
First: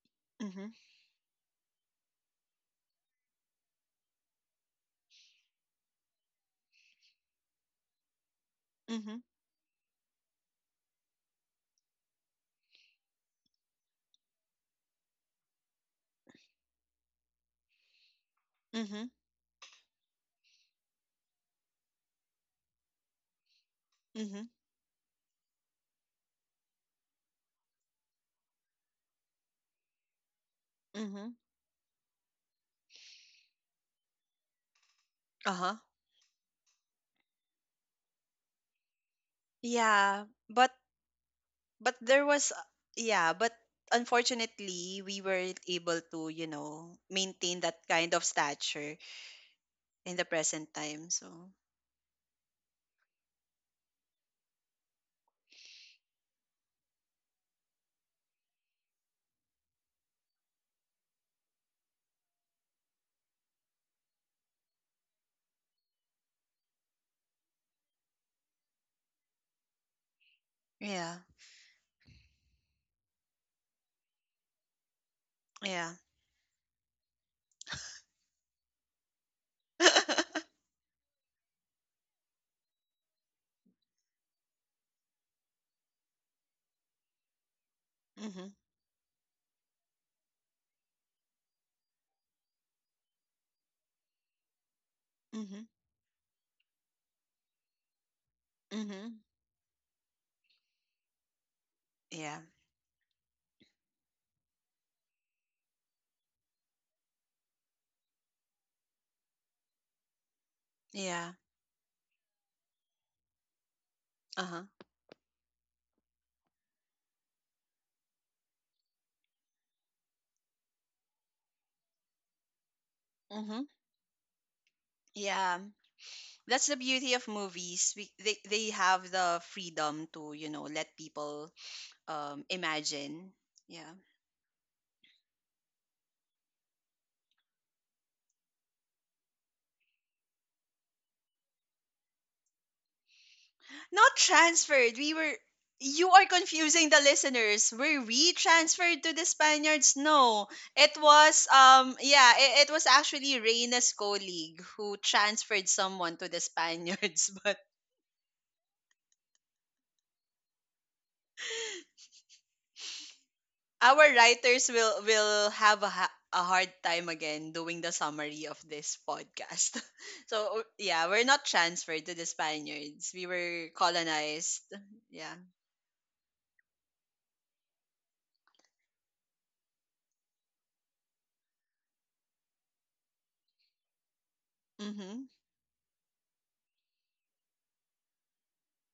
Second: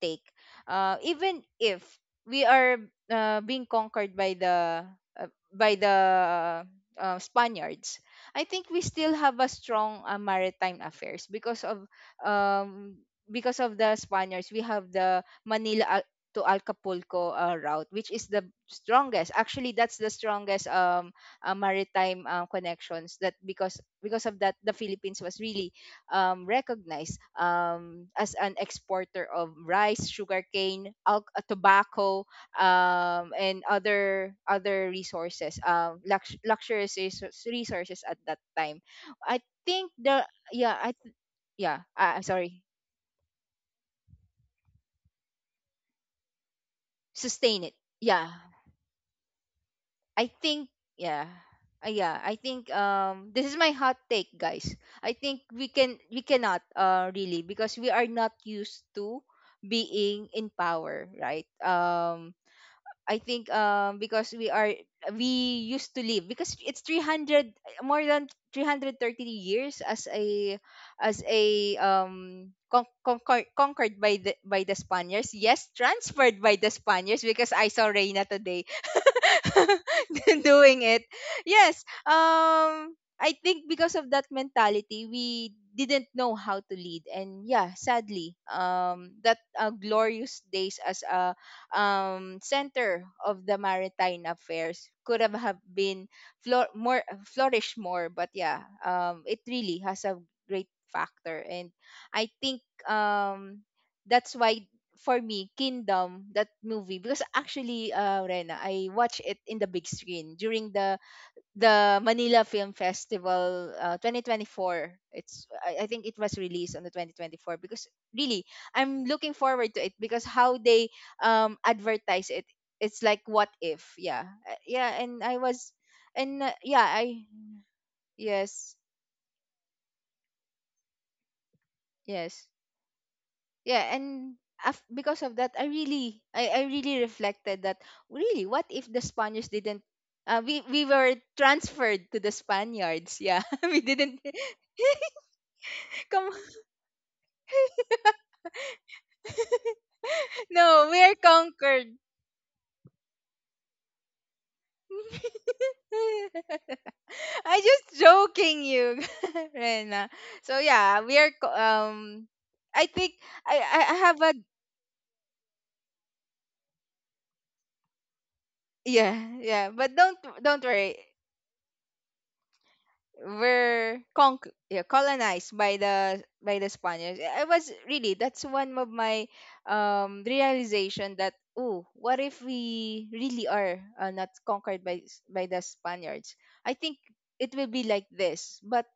take Mm-hmm. Even if we are, being conquered by the, uh, by the Spaniards, I think we still Mm-hmm. have a strong, maritime affairs um because of the Spaniards. We have the Manila to Acapulco route, which is the Mm-hmm. strongest. Actually, that's the strongest maritime connections. That, because of Mm-hmm. that, the Philippines was really recognized as an exporter of rice, sugarcane, Mm-hmm. Tobacco, and other other resources, Uh-huh. Luxurious resources at that time. I think the Yeah, but yeah, yeah but I, I'm there was, sorry, yeah, but unfortunately we weren't able to, you know, maintain sustain it, that kind of yeah, stature in the I think, present time. yeah. So, Yeah, I think this is my hot take, guys. I think we can, we cannot really, because we are not used to being in power, right? I think because we are, we used to live, because it's 300, more than 330 years as a, yeah. as a conquered by the, by the Spaniards. Yes, Yeah. transferred by the Spaniards because I saw Reina today doing it. Yes, I think because of that mentality, we didn't know how to lead, and yeah, sadly, Mhm. That glorious days as a, center of the maritime affairs could have Mhm. been, more flourished more. But yeah, Mhm. It really has a great factor, and I Yeah. think um, that's why for me Kingdom, that movie, because actually Rena, I watched it in the big screen during the Yeah. the Manila Film Festival, Uh-huh. 2024. It's, I think it was released on the 2024 because really I'm looking forward to it, because how they advertise it. It's like, what Mhm. if? Yeah. Yeah, and I Yeah. was, and That's the yeah beauty I, of movies. We, they yes, have the freedom to, you know, let people yes, imagine. yeah, Yeah. and because of that I really reflected that, really what if the Spaniards didn't, we were transferred to the Spaniards, yeah, we Not didn't transferred. We were. You are come. confusing the listeners. Were we transferred to the Spaniards? No. No, It we are was conquered. um yeah, it, it was actually Reyna's colleague who transferred someone to the Spaniards, but I just joking you, Rena. So yeah, we are I think I our have a, writers will have a hard time again doing the summary of this yeah, yeah, podcast. but don't don't So worry. yeah, we're not transferred to the Spaniards. We were Were colonized. yeah, Yeah. colonized by the, by the Spaniards. I was really, that's one of my realization that, oh, what if we really are, not conquered by Mhm. by the Spaniards? I think it will be like this, but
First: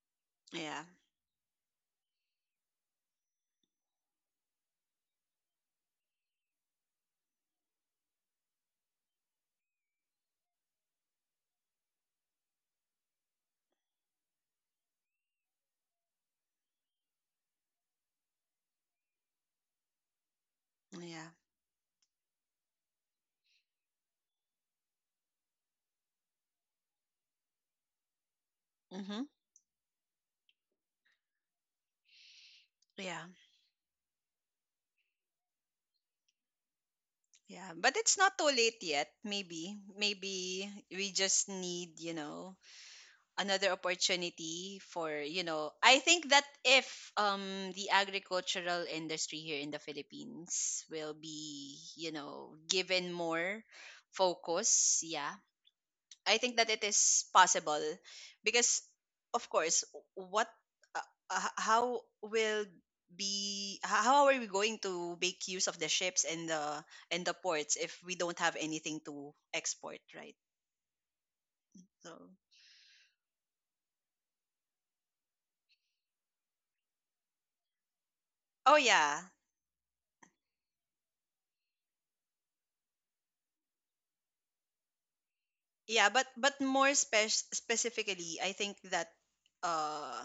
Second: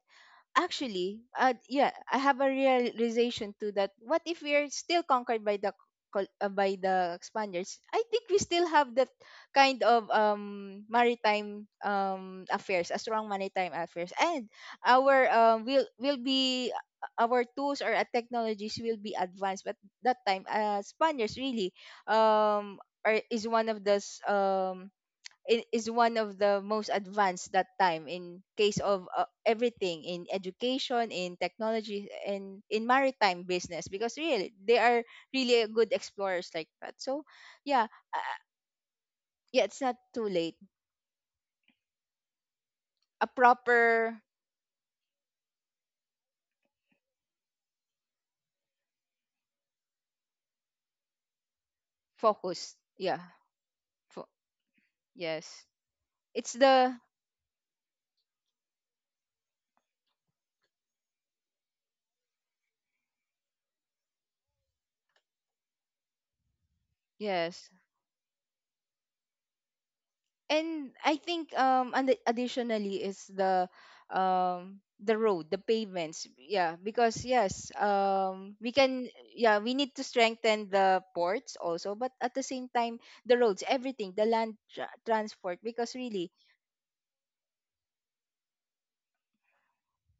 Yeah. actually, yeah, I have a realization too that, what if we are still conquered by the, by the Spaniards? I think we still have that kind of maritime affairs, a strong maritime affairs, and our will be our tools or technologies will be advanced. But that time, Yeah. Spaniards really are is one of those, is one of the most advanced that time, in case of Mhm. Everything, in education, in technology, and in Yeah. maritime business, because really they are really good explorers like that. So Yeah, yeah, but it's uh, not too late yet. yeah, Maybe, it's not too late. maybe we just need A another proper opportunity for I think that if the agricultural industry here in the Philippines will be focus, given yeah. more fo- focus, yeah, yes. I It's think that it the... is possible, because of course what how will be h- how are we going to make use of the ships and the yes. ports if we don't have anything to export, right? And I think, So and additionally is the road, the pavements, yeah, because yes, oh we can... yeah, yeah, we need to strengthen the ports also, but at the same time, the roads, everything, the land transport, because yeah, but really, more specifically, I think that uh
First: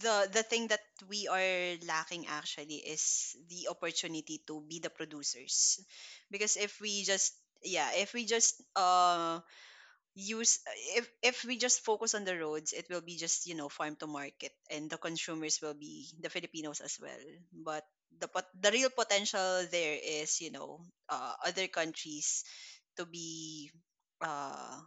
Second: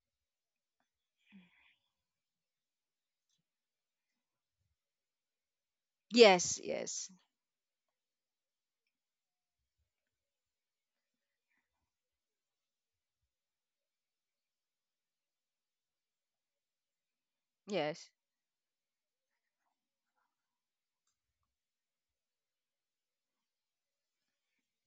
the thing that we are lacking, actually, is the opportunity to be the producers, because yes, yes, yeah if we just uh use if we just focus on the roads, it will be just, farm to market, and the consumers will be the Filipinos as well. But yes. the the real potential there is, other countries to uh,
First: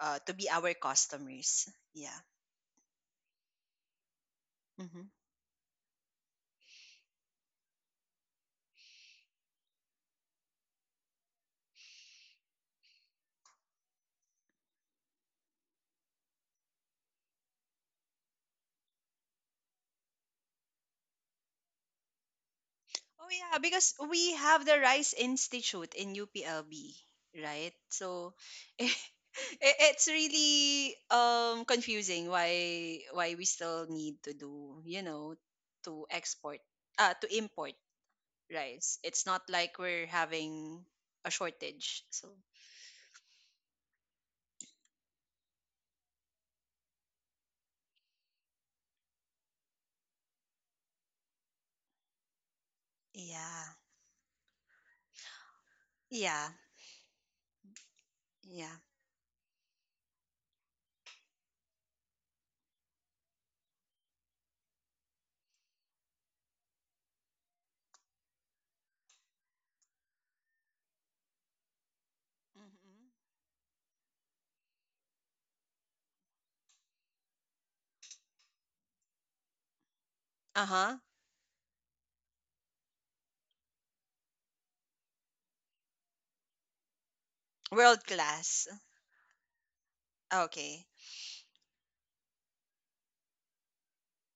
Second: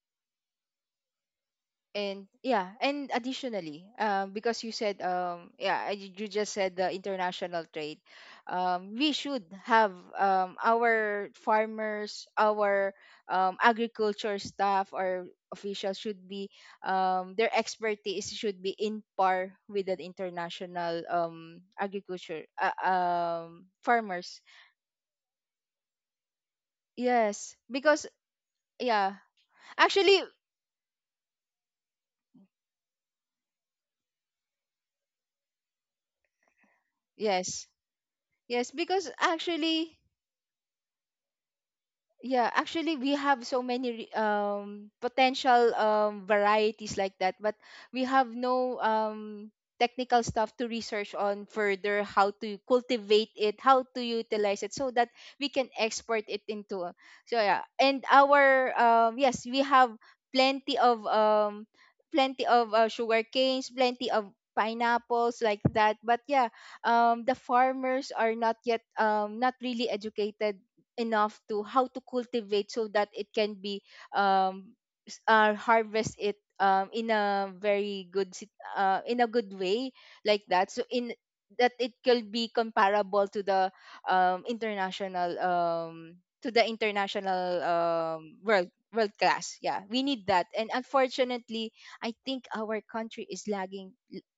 be our customers. Yeah. And yeah, and additionally, because you said, Mm-hmm. Yeah, you just said, the international trade. We should have our farmers, our agriculture staff or officials should be, their expertise should be in par with an international agriculture Oh yeah, because we farmers. have the Rice Institute in UPLB, Yes, right? because So it, yeah, it's actually, really confusing why we still need to do, you know, to export to yes, import yes, rice. because It's not like actually, we're having a shortage. So yeah, actually, we have so many potential varieties like that, but we have no technical stuff to research on further, how to cultivate it, yeah. how to utilize it, so that we can export it Yeah. into. So yeah, and our Yeah. Yes, we have plenty of sugar canes, plenty of pineapples like that. But yeah, the farmers are not yet not really educated enough to how to cultivate, so that Mhm. it can be um harvest it in a very good in a good way like that, so Uh-huh. in that it could be comparable to the international to the international World world. class. World class, yeah, we need that. And Okay. unfortunately, I think our country is lagging,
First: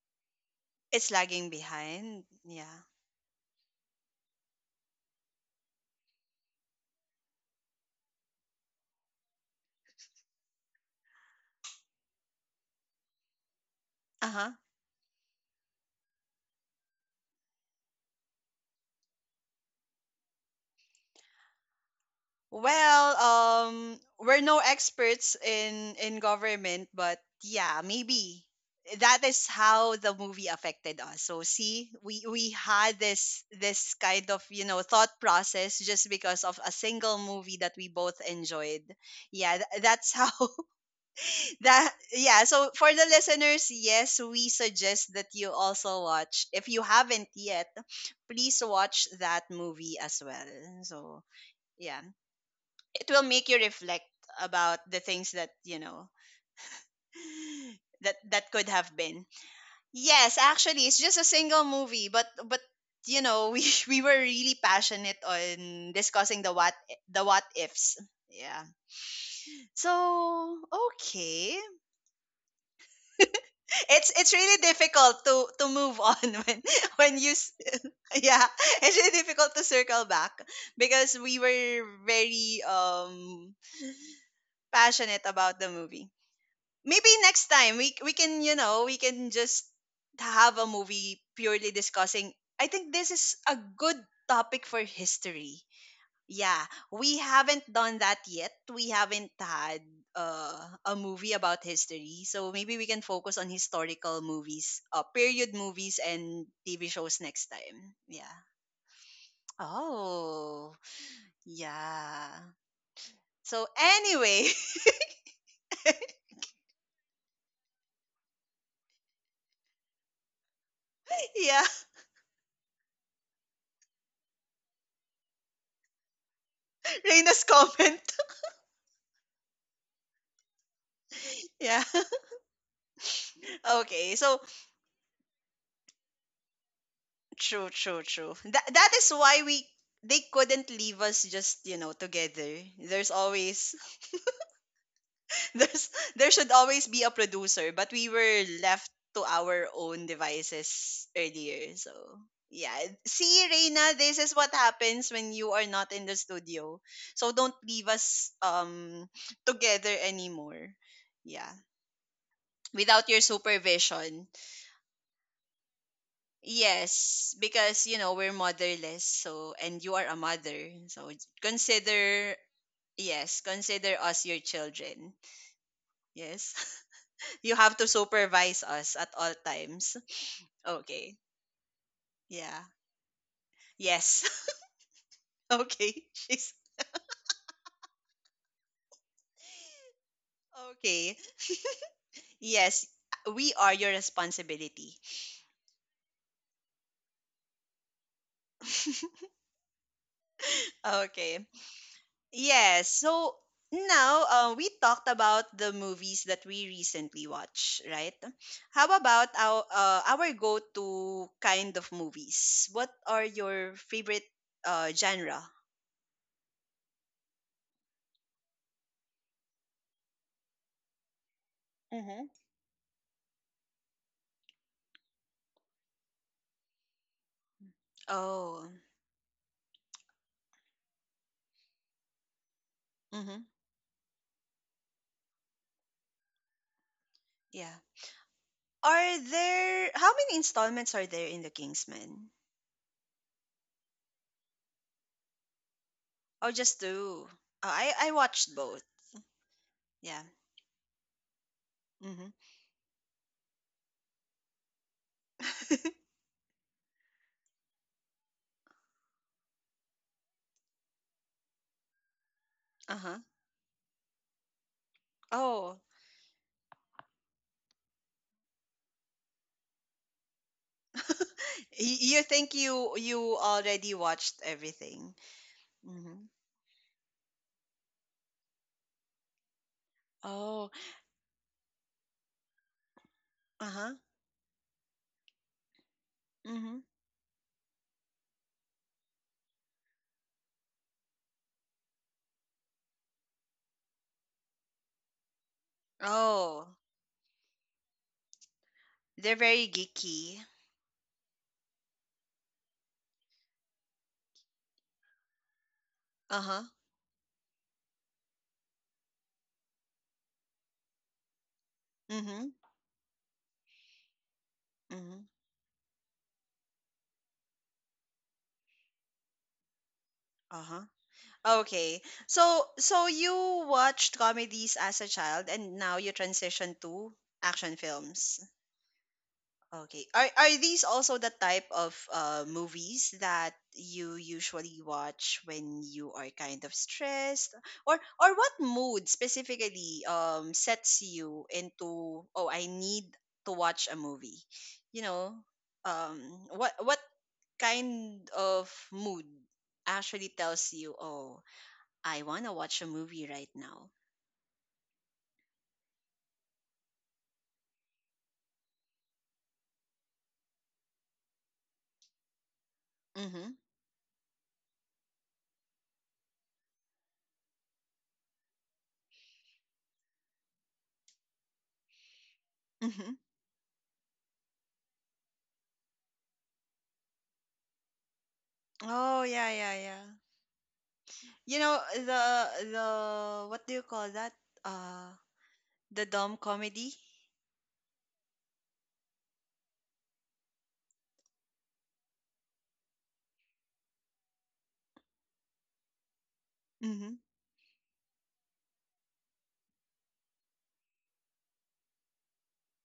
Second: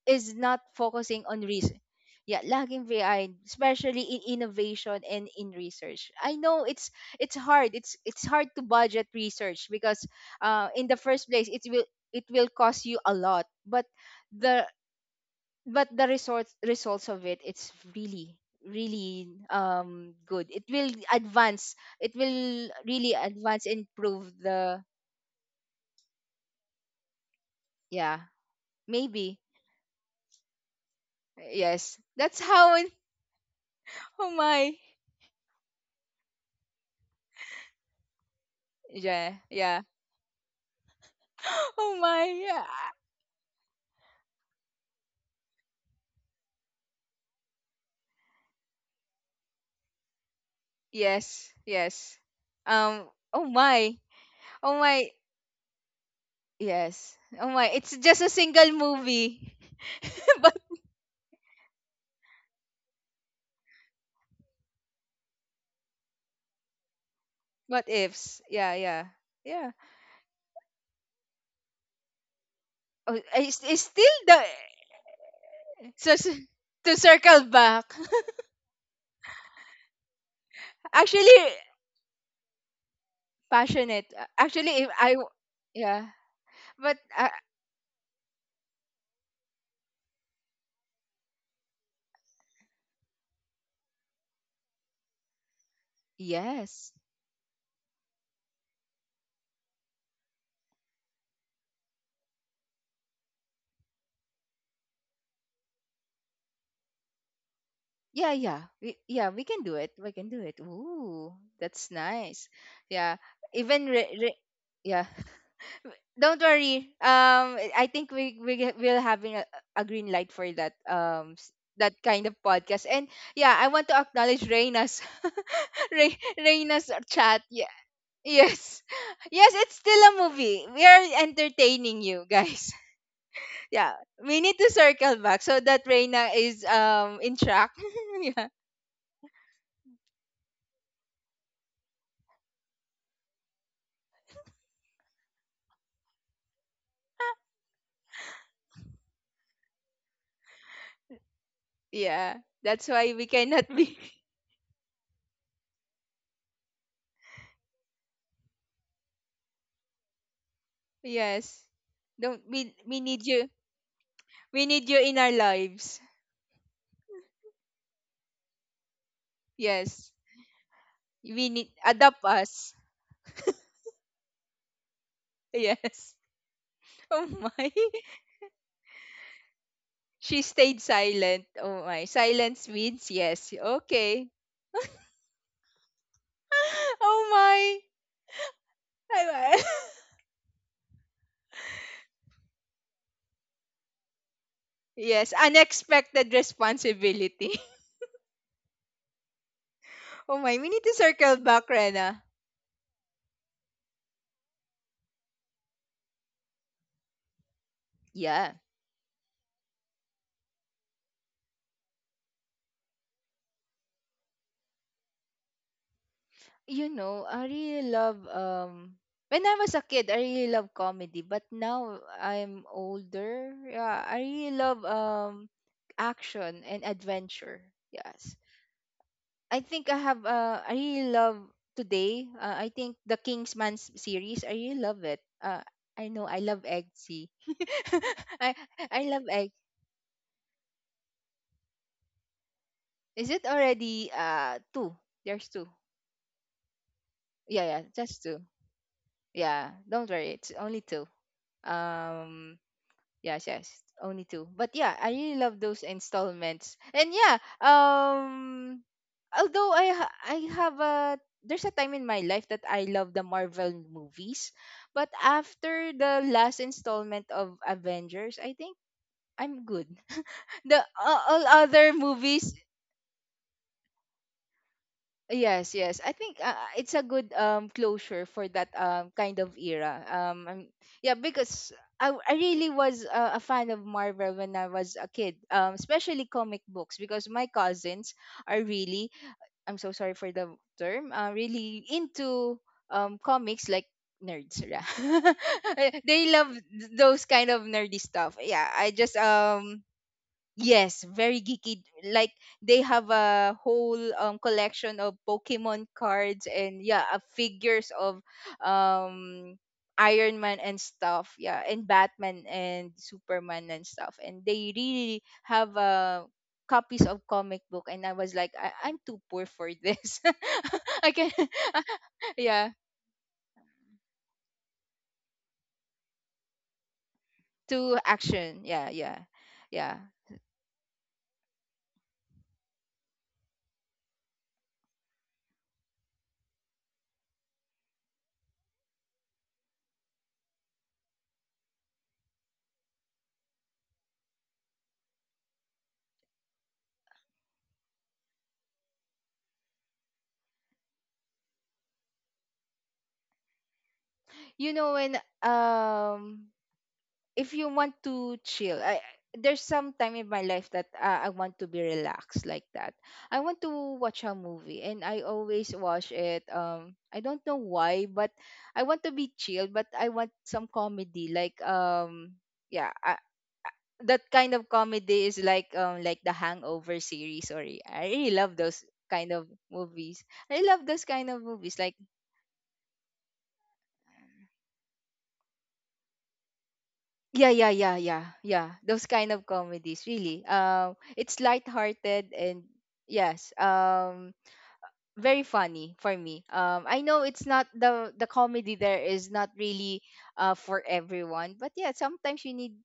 is not It's focusing on lagging risk. behind. Yeah, Yeah. lagging behind, especially in innovation and in research. I know it's hard, it's hard to budget research, because in the first place, it will cost you a lot. But Uh huh. the but the results, of it, it's really, really good. It will advance, it will really Well, advance and improve we're no the... experts in government, but yeah, yeah, maybe that maybe. is how the movie affected us. So see, Yes, we that's we how had this kind oh of, my. Thought process just because of a single movie that we both enjoyed. Yeah, Yeah, yeah. That's how that, Oh my. yeah. Yeah. So for the listeners, yes, we suggest that you also watch. If you haven't yet, please watch that movie as well. So Yes, yeah, yes. Um, it will oh make you my. reflect Oh about the my. things that Yes. Oh my. It's that just a that could single have been. movie. Yes, But actually, it's just a single movie, but we we were really passionate on discussing the what ifs, ifs? yeah. Yeah, yeah. Yeah. So okay, Oh, it's it's still it's the... really difficult to move so on. so- when to when you circle back. yeah, it's really difficult to circle back because Actually, we were very passionate. Actually, if passionate about the yeah. movie. But Maybe next time we can just have a movie purely discussing. I think this is a good topic for history, yeah. yes. We haven't done that yet, we haven't had uh, a movie about history, so maybe we can focus on historical movies, period movies and TV shows next time, Yeah, yeah. yeah. We, yeah, we can do it. We can do it. Oh Ooh, that's yeah. nice. Yeah. So Even anyway, yeah. Don't worry. I think we will having a green light for that yeah, that kind of podcast. And yeah, I want to acknowledge Reina's Reina's chat. Reina's Yeah, comment. yes, yes, it's still a movie. We are Yeah. entertaining you guys. Yeah, Okay. So we need to circle back so that Reina is in track. true, true, true. Yeah, That is why we they couldn't leave us just, together. There's always there's there should always be a producer, but we were left to our own devices earlier. So, yeah. yeah. That's why we See, cannot Reina, be. this is what happens when you are not in the studio. So don't leave us together anymore. Yeah. Yes, don't we? We Without your need you. supervision. We need you in our lives. Yes, because you know we're motherless, so and you are Yes. a mother, so We need adapt consider, us. yes, consider us your children. Yes. Yes, Oh you my. have to supervise us at all times. She stayed Okay, silent. Oh my. yeah, Silence means yes. Okay. yes, okay, she's Oh my. I- I- okay. Yes, we are your responsibility. Yes, unexpected responsibility. Oh my, we need to circle Okay. back, Rena. Yes. So now, we talked about the movies that we recently watched, right? Yeah. How about our go-to kind of movies? What are your favorite genre? You know, I really love, when I was a kid, I really love comedy, but now Mm-hmm. I'm older. Yeah, I really love action and adventure. Yes. Oh, I think I have, I really love today. I think the mm-hmm. Kingsman series. I really love it. I know I love Eggsy. Yeah. I I Are love egg. there how many installments are there in The Kingsman? Is it already two? There's two. Oh, just two. Yeah, Oh, yeah, I just two. watched both. Yeah, don't Yeah. worry. It's only two. Mm-hmm. Um, yes, yes, only two. But yeah, I really love those installments. And yeah, um, although I have a... there's a time in my life that I Uh love huh. the Marvel movies, but Oh, after the last installment of Avengers, I think I'm good. The all other you think movies, you already watched everything? yes, yes. I Mm-hmm. think, it's a good closure for that kind of era. I'm... Oh. yeah, because I really was, a fan of Uh-huh, Marvel when I was a kid. Especially comic mhm. books, because my cousins are really... I'm so sorry for the term, really into comics, like nerds. Yeah. They love Oh, those kind of nerdy stuff. Yeah, I just they're very geeky. yes, very geeky. Like, they have a whole collection of Pokemon cards, Uh-huh, and yeah, figures of um Iron Man and stuff. Yeah, and Batman mhm, and Superman and stuff. And they really mhm, have copies of comic book, and I was like, I'm too poor for this. uh-huh. I can Okay, so yeah, so you watched comedies as a child, and now you transition to action to films. action. Yeah, yeah. Yeah. Okay. Are these also the type of movies that you usually watch when you are kind of stressed, or what mood specifically sets you into, oh, I need to watch a movie, you know, um what kind of mood actually tells you, oh, I wanna watch a movie right now. You know, when if you want to chill, I there's some time in my life that, I want to be relaxed like that. I Mm-hmm. want to watch a movie, and I always watch it. I don't know why, but I want to be chill, but I want some comedy like yeah, Mm-hmm. That kind of comedy is like like the Hangover series. Sorry, I really love those Oh kind of yeah, yeah, yeah. movies. I love those kind of You know movies, like... the what do you call that? Uh, the dumb comedy. Yeah, yeah, yeah, yeah, yeah. Those kind of comedies, really. It's lighthearted and yes, very funny for me. I Mhm. know it's not the comedy, there is not really for everyone, but yeah, sometimes you need,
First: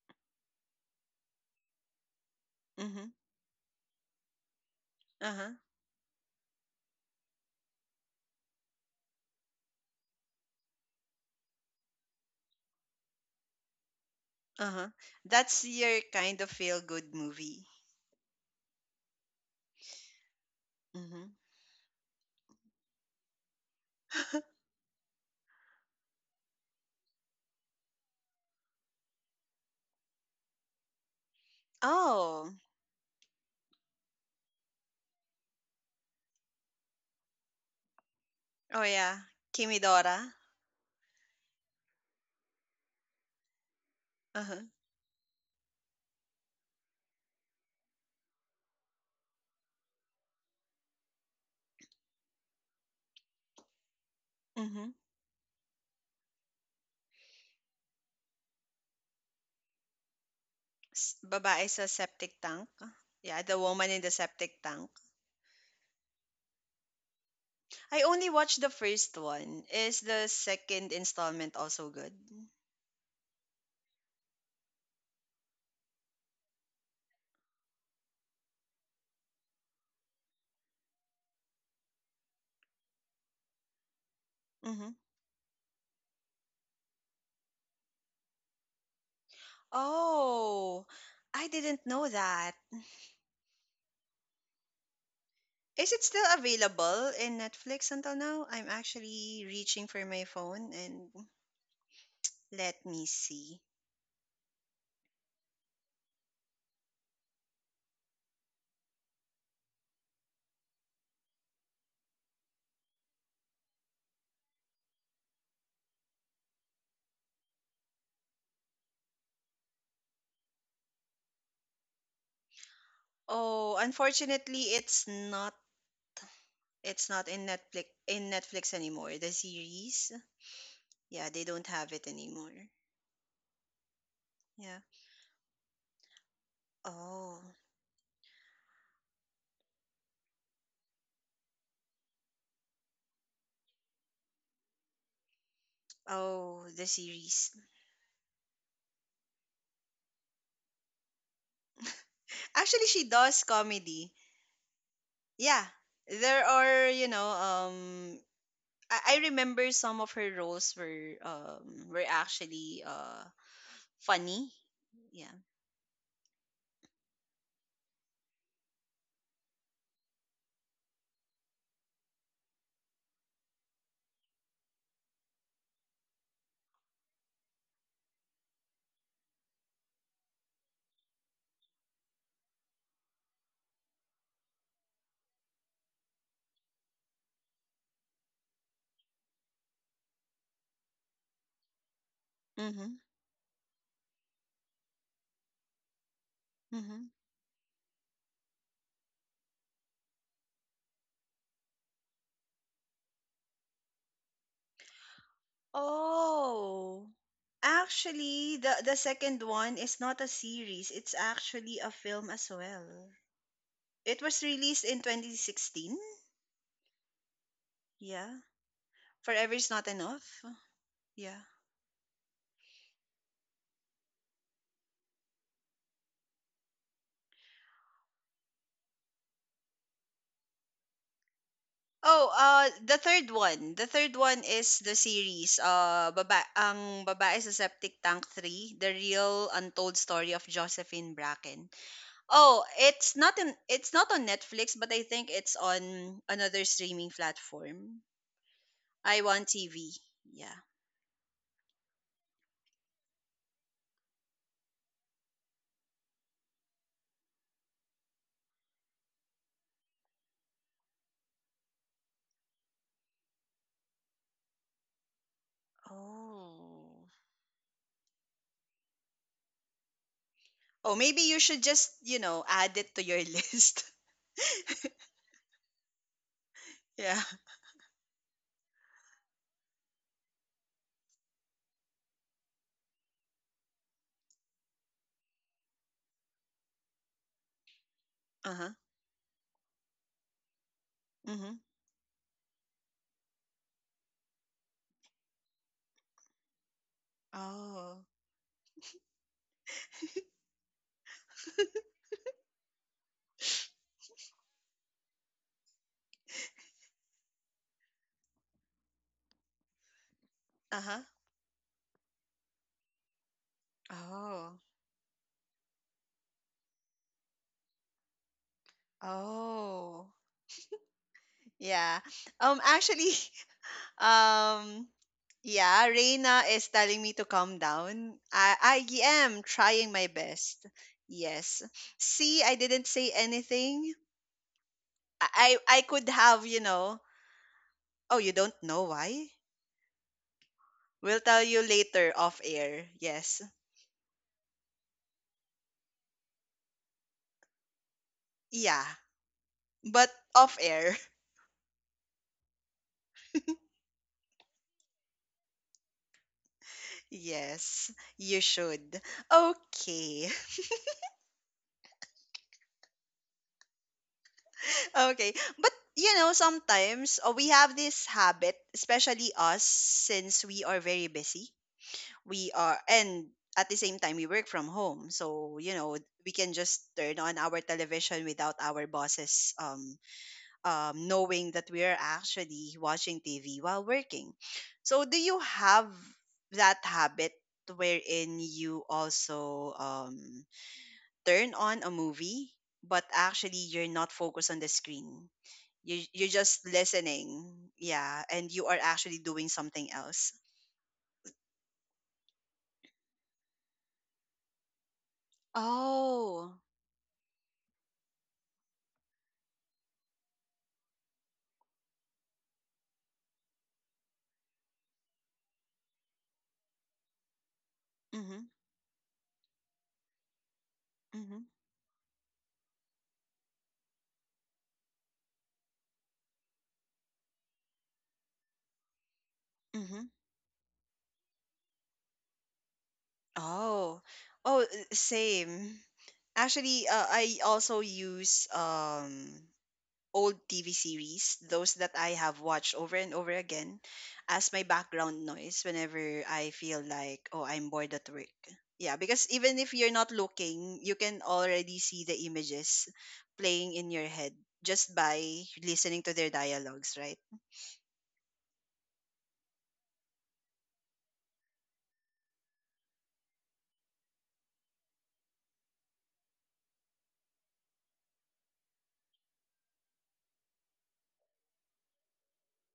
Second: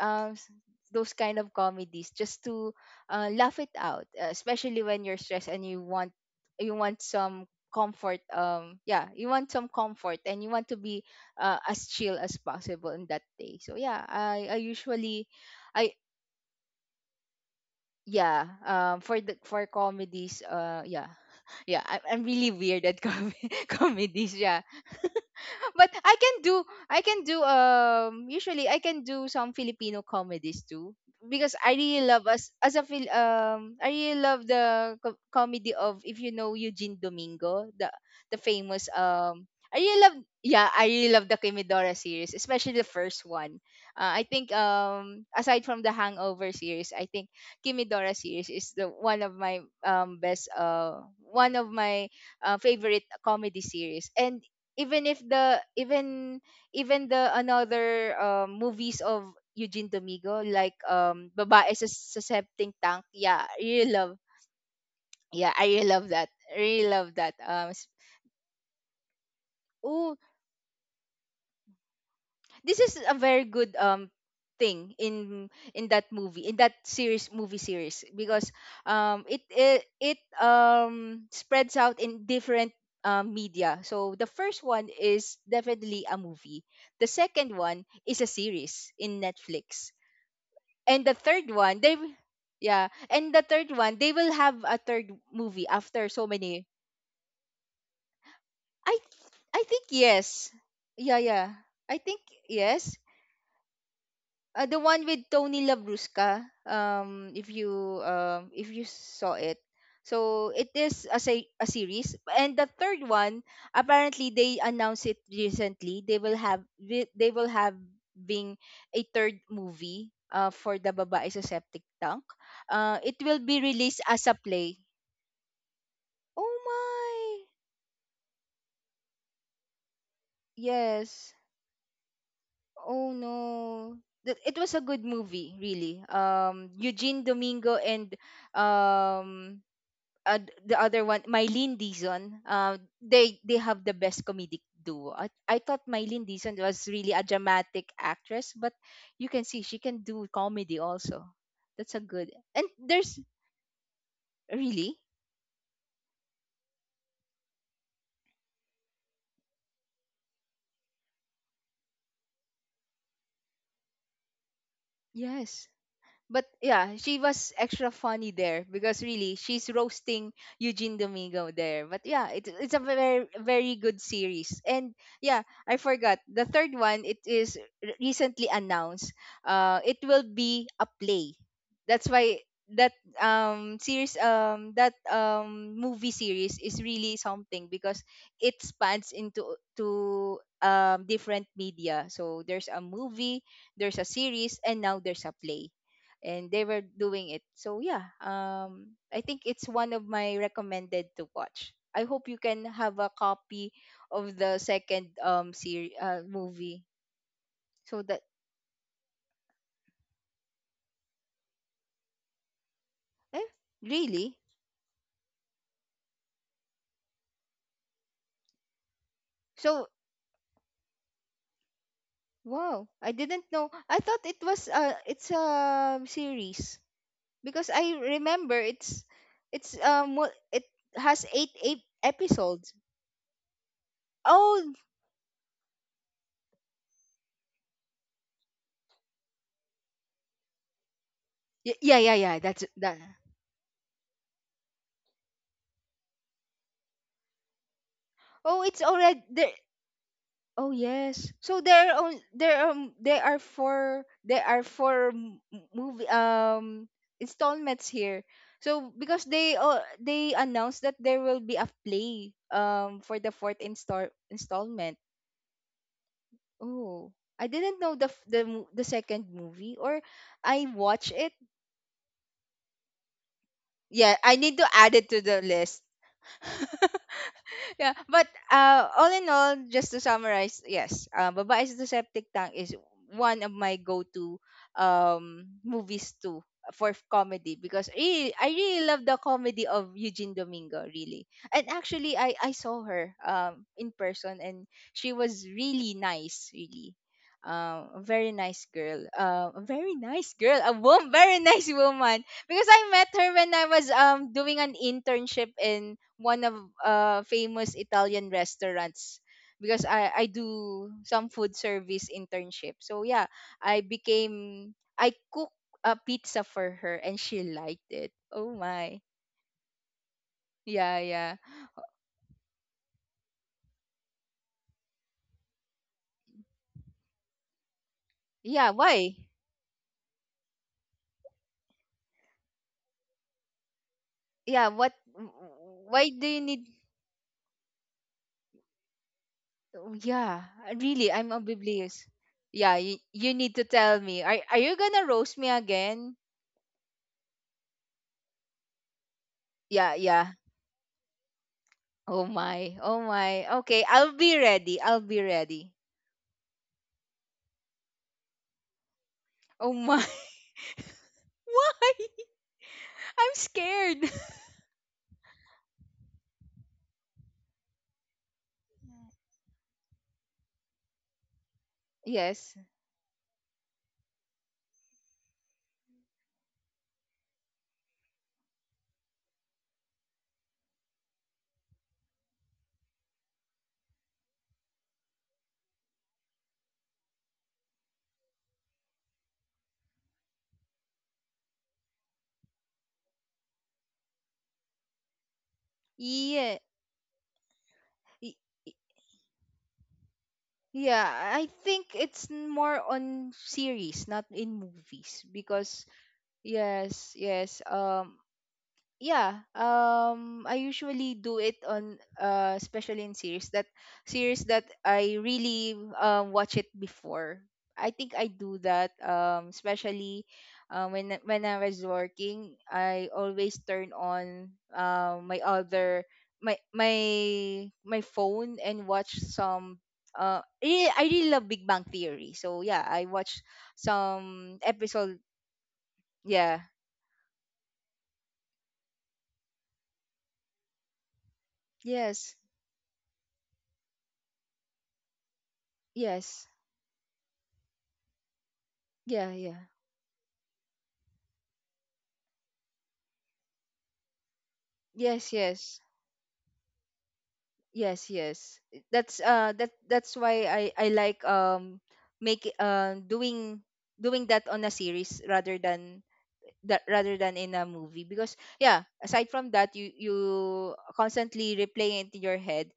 um s- those kind of comedies just to, Mhm. Laugh it out, especially when you're Uh stressed huh. and you want some comfort. Yeah, you want some comfort and you want to be, as chill as possible in that day. So yeah, I Uh huh. usually... That's I your kind of feel good movie. yeah, for comedies, yeah. Mhm. Yeah, I'm really weird at comedies. Yeah, but I can do, usually I can do some Filipino comedies too, because I really love Oh. I really love the comedy of, if you know Eugene Domingo, the Oh famous yeah. I really love, Kimidora. yeah, I really love the Kimidora series, especially the first one. I Uh think, huh. Aside from the Hangover series, I think Kimidora series is the one of my best one of my, favorite comedy series. And Mhm. even if the even, even the another movies of Eugene Domingo, like Babae babae sa, sa sa septic tank. septic tank, yeah, Yeah, I the really woman in the love. septic tank. Yeah, I really love that, I really love that, I only watched the first one. Is oh, the second installment also good? this is a very good thing in that movie, in that series, movie series, because it it, it spreads out in different, media. So the first one Mhm. is definitely a movie, the second one is a series in Netflix, Oh, and the third I one, didn't know that. yeah, and the third one, they will have a third movie Is it after so still many. available in Netflix until now? I'm actually I think reaching for my yes. phone and Yeah, yeah, I think let yes. me see. The one with Tony Labrusca. If you, if you saw it, so it is a series. And the third one, apparently they announced it recently. They will have being a third movie, for the babae sa septic tank. It will be Oh, released as a unfortunately, play. it's not. Oh It's not my! in Netflix anymore. The series, yeah, Yes. they don't have it anymore. Oh no. It was a Yeah. good movie, really. Eugene Oh, Domingo and, um uh, the other one, Mylene Dizon, they have the best comedic duo. I thought Mylene Dizon oh, the was really a series. dramatic actress, but you can see she can do comedy also. That's a good, and Actually, she there's does comedy. really Yeah, there are. I remember some of her roles were actually funny, yeah. yes. But yeah, she was extra funny there, because really she's roasting Eugene Domingo there. But yeah, it's a very, very good series. And yeah, I forgot the third one. It is recently announced. It will be a play. That's why that that movie series is really something, because it spans into to different media. So there's a Hmm. movie, there's a series, and now there's a play, and they were Mhm. doing it. So yeah, I think it's one of my recommended to watch. I hope you can have a copy of the second, series movie. Oh. So that, Actually, the second one is not a series. It's actually a film as well. eh It really, was released in 2016. Yeah. Forever is so not enough. Yeah. wow, I didn't know, I thought it was, it's a series, because I remember it's it has eight Oh, episodes. the third one. The third one Oh, is the series. Baba ang babae sa Septic Tank 3, The Real Untold Story of Josephine Bracken. Yeah, yeah, yeah, that's Oh, that. It's not on Netflix, but I think it's on another streaming platform. Oh, it's I already want there. TV. Yeah. Oh yes. So there are on there there are four movie installments here. So because they announced that there will be a play for the fourth installment. Oh. Oh, I didn't know the f- the mo- the second movie, or I Oh, watch maybe it. you should just, add it to your list. Yeah, I need to add it to the list. Yeah. Yeah, but all in all, just to summarize, yes, baba is the septic tank is one of my go-to movies too, for comedy, because really, I Uh-huh. really love the comedy of Eugene Domingo, really. Mhm. And actually I saw her, in person, and she was really nice, really, a Oh. very nice girl, a woman, very nice woman, because I met her when I was, doing an internship in one of, famous Italian restaurants, because I do Uh-huh. some food service internship. So yeah, Oh. I cook a pizza for her and she liked it. Oh my. Oh. Yeah, yeah. Yeah. Actually, um yeah, Reina is telling me to calm down. I Yeah, I why? am trying my best. Yes. See, I didn't say anything. Yeah, what I why could do you have, need... oh, you don't know why? Oh, yeah, really, We'll I'm tell you oblivious. later off Yeah, air. you Yes. need to tell me. Are you gonna roast me again? Yeah. Yeah, But yeah. off air. Oh my. Oh my. Okay, I'll be ready. I'll be ready. Yes. You should. Oh my. Okay. Why? I'm scared. Okay. But sometimes we have this habit, especially us, since we are very busy. We Yes. are, and at the same time, we work from home. So, we can just turn on our television without our bosses knowing that we are actually watching TV while working. So, do you have that habit wherein you also turn on a movie, but actually you're not focused on the screen? You're Yeah. just listening, yeah, Y- and you y- are actually doing something else. Yeah, I think it's more on series, not in movies. Because Oh, yes, yes. Yeah, I usually do it on, especially in series that, I really, watch it before. I think I mm-hmm, do that, especially, when mm-hmm, when I was working, I always turn on, my other, my phone and watch some, mm-hmm. Really, I really love Big Bang Theory, so yeah, I watch Oh, some oh, episode. same. Yeah, Actually, I also use old TV series, those that I yes, have watched over and over again, as my background noise whenever yes, I feel like, oh, I'm bored at work. Yeah, because yeah, yeah. even if you're not looking, you can already see the images playing in your head just by Yes, yes, listening to their dialogues, right? yes, yes. That's, that... that's why I like, make doing that on a series rather than, that rather than in a movie, because yeah, aside from that, you constantly replaying it in your head,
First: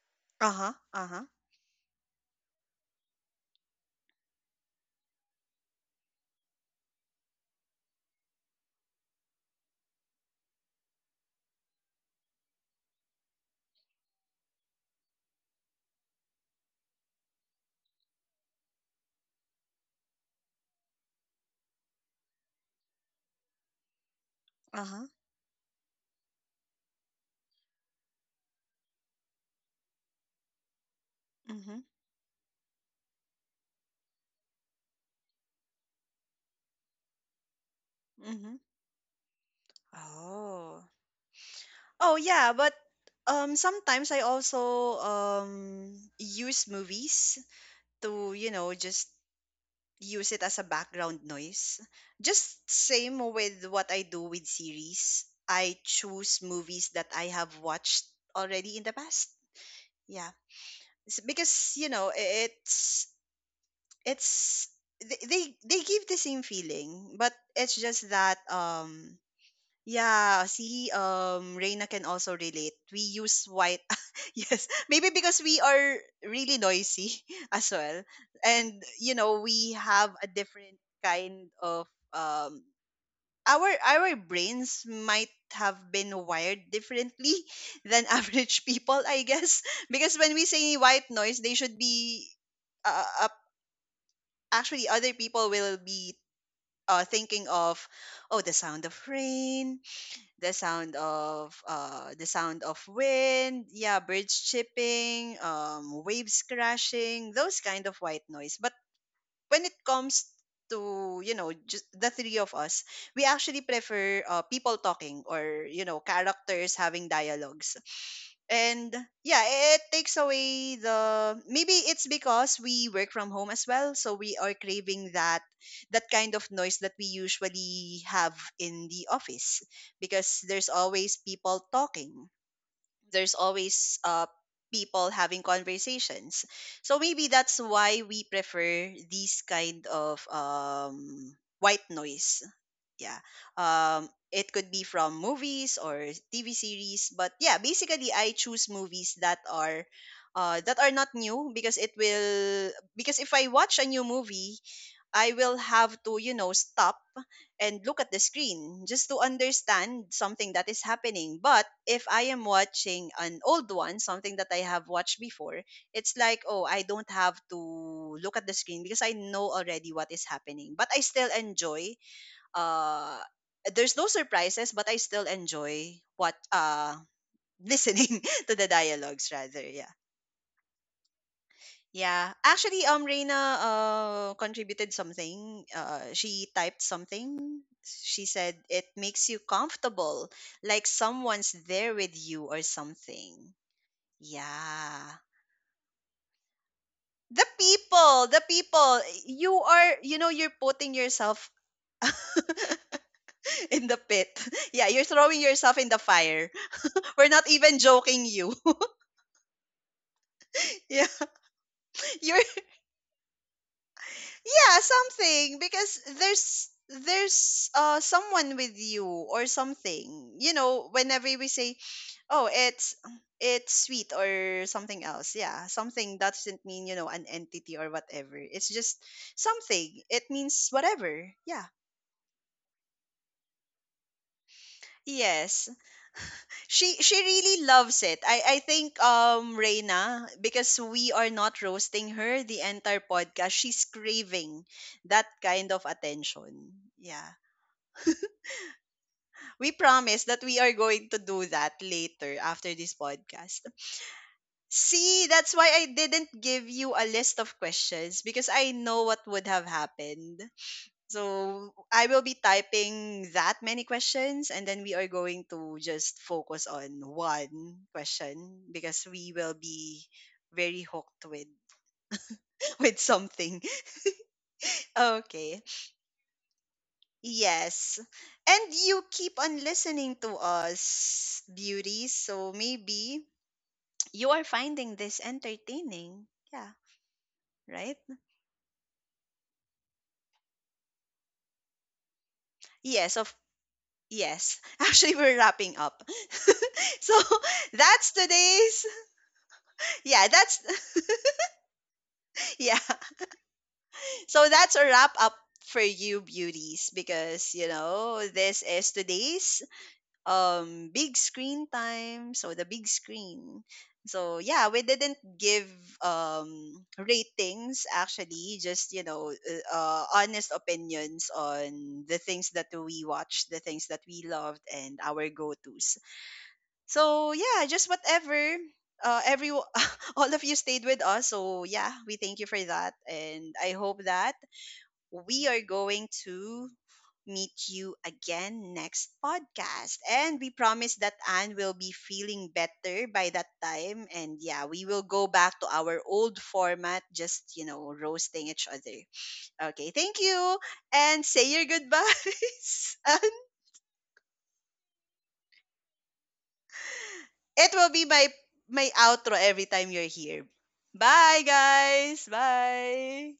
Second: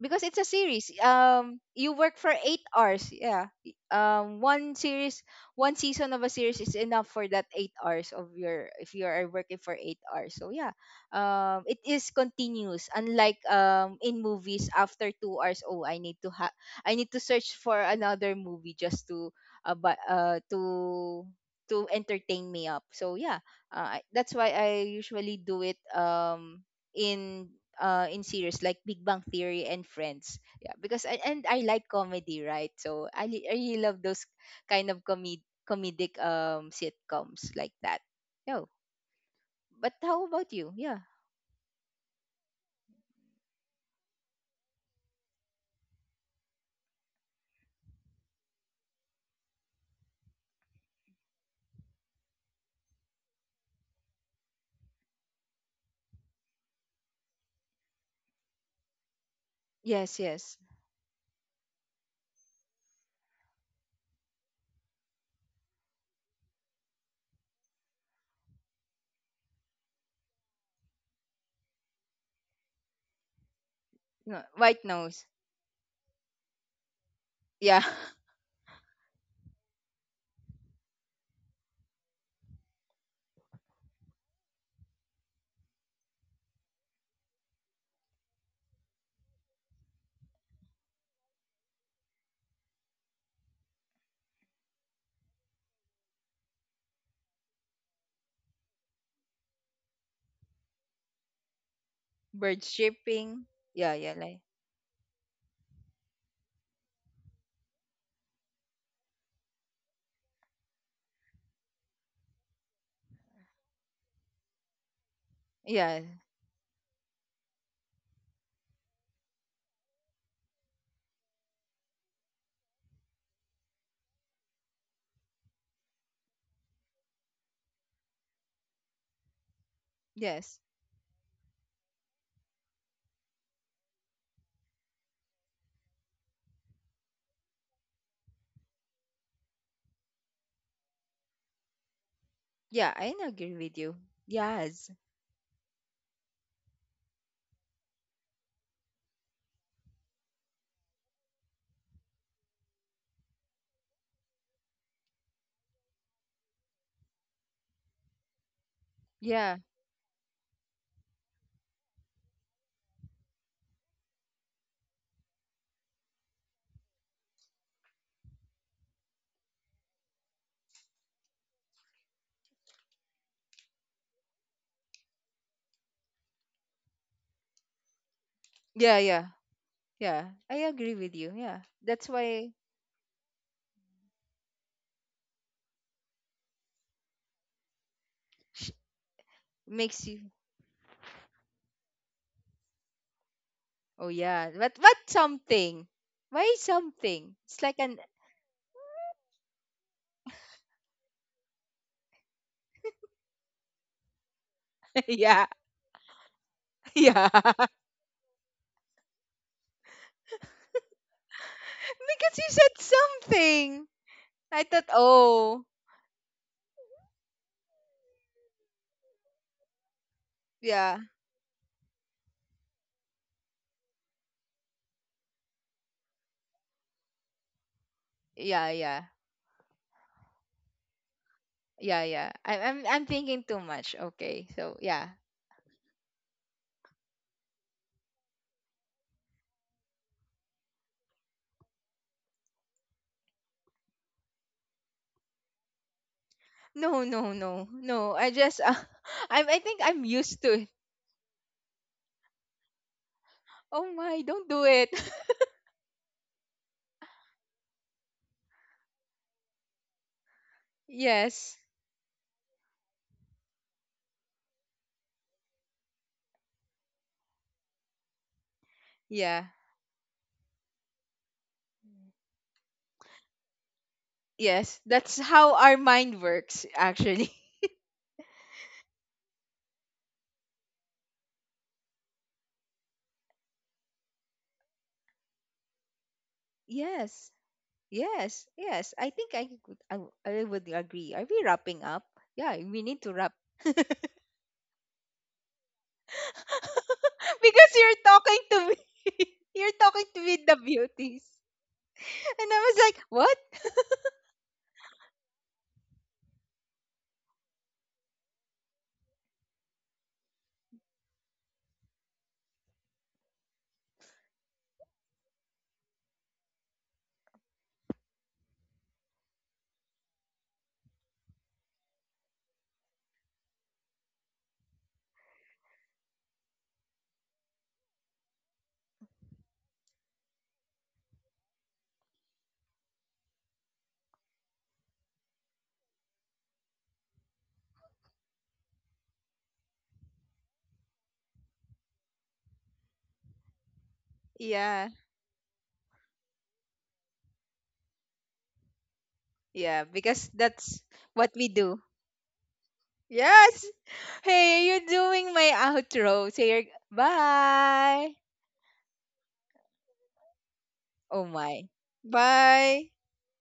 because it's a Uh huh. series, Uh huh. You work for 8 hours, yeah. One season of a series is enough for that 8 hours of your, if you are working for 8 hours. So yeah, it is continuous, unlike, in movies, after 2 hours, oh, I need to search for another movie just to, uh, bu- uh to to entertain me up. So yeah, that's why I Uh huh. usually do it, in in series, like Big Bang Theory and Friends. Yeah, because and I Mhm. like comedy, right? So, I really love those kind of comedic sitcoms like that. Mhm. No. But how about you? Oh. Yeah. Oh yeah, but sometimes I also use movies to, just use it as a background noise. Just same with what I do with series. I choose movies that I have watched already in the past. Yes, Yeah. yes. It's because, it's they give the same feeling, but it's just that yeah, see, Reina can also relate. We use white. No, Yes, white maybe nose. because we are really noisy as Yeah. well. And, we have a different kind of, our brains might have been wired differently than average people, I guess. Because when we say white noise, they should be, uh, uh, actually, other people will be thinking of, oh, the sound of rain, the Bird sound of shipping. wind, Yeah, yeah, yeah, like, birds chirping, waves crashing, those kind of white noise. But when it comes to, just the three of us, we actually prefer people talking, or yeah, characters having dialogues, and yeah, it takes away the maybe it's because we work from home as well, so we are craving that, that kind of noise that we usually have in the office, because yes. there's always people talking, there's always people having conversations, so maybe that's why we prefer these kind of white noise. Yeah, I Yeah, agree with you. It could be Yes. from movies or TV series, but yeah, basically I choose movies that are not new, because it will because if I watch a new movie I will have to, stop and look at the screen just to Yeah. understand something that is happening, but if I am watching an old one, something that I have watched before, it's like, oh, I don't have to look at the screen because I know already what is happening, but I still enjoy, uh there's no surprises, but I still enjoy what listening to the Yeah, yeah. dialogues, rather, yeah. Yeah. I agree with you. Yeah. That's Yeah, why actually, Reina contributed something, she typed something, she said sh- it makes you makes you... comfortable like someone's there with you or something, Oh yeah. But yeah. something? Why something? the It's like an people the people you are, you're putting yourself in the pit. Yeah, you're throwing yeah, yourself in the fire. yeah. We're not even joking you. Yeah. Because You're, you said something. I yeah, thought, something, oh, because there's someone with you or something. You know, yeah, whenever we say, "Oh, it's sweet or something else." Yeah, something doesn't mean, an entity or whatever. yeah, It's yeah, just something. It means whatever. Yeah. yeah, yeah. I'm thinking too much. Okay, so yeah. Yes. She really loves it. I think, Reina, because we are not roasting her the entire podcast, she's craving that kind of attention. No, Yeah. no, no, no. I just, I We think I'm promise that used we to are it. going to do that later after this podcast. Oh my, don't do it. See, that's why I didn't give you a list of questions, because I know what would have happened. Yes, So I will be typing that many questions, and then we are going to just focus on one question because we yeah, will be very hooked with with something. yes. That's how Okay. our mind works, actually. Yes. And you keep on listening to us, beauties. So maybe you are finding this entertaining. Yeah, Yes, right? yes, yes. I think I could, I would agree. Are we wrapping up? Yeah, we need to Yes, wrap. of Because yes. Actually we're wrapping up. So you're that's talking to me. today's, You're talking to yeah, me, the that's beauties. And I yeah. was like, "What?" So that's a wrap up for you beauties, because, this is today's big screen time, so the big screen, so yeah, we didn't give ratings, actually, just, honest opinions on the things that we watched, the things that we loved, and our go-to's. So yeah, just whatever, every all of you stayed with us, so yeah, we thank you for that, and I hope that we are going to meet you again next podcast. And we promise that Anne will be feeling better by that time. And yeah, we Yeah. will go back to our old format, just, roasting each other. Yeah, Okay, thank because you. that's And what we say your do. goodbyes. Anne. Yes. Hey, you're doing my outro. Say your It will be bye. my outro every time you're here. Oh Bye my. guys. Bye. Bye.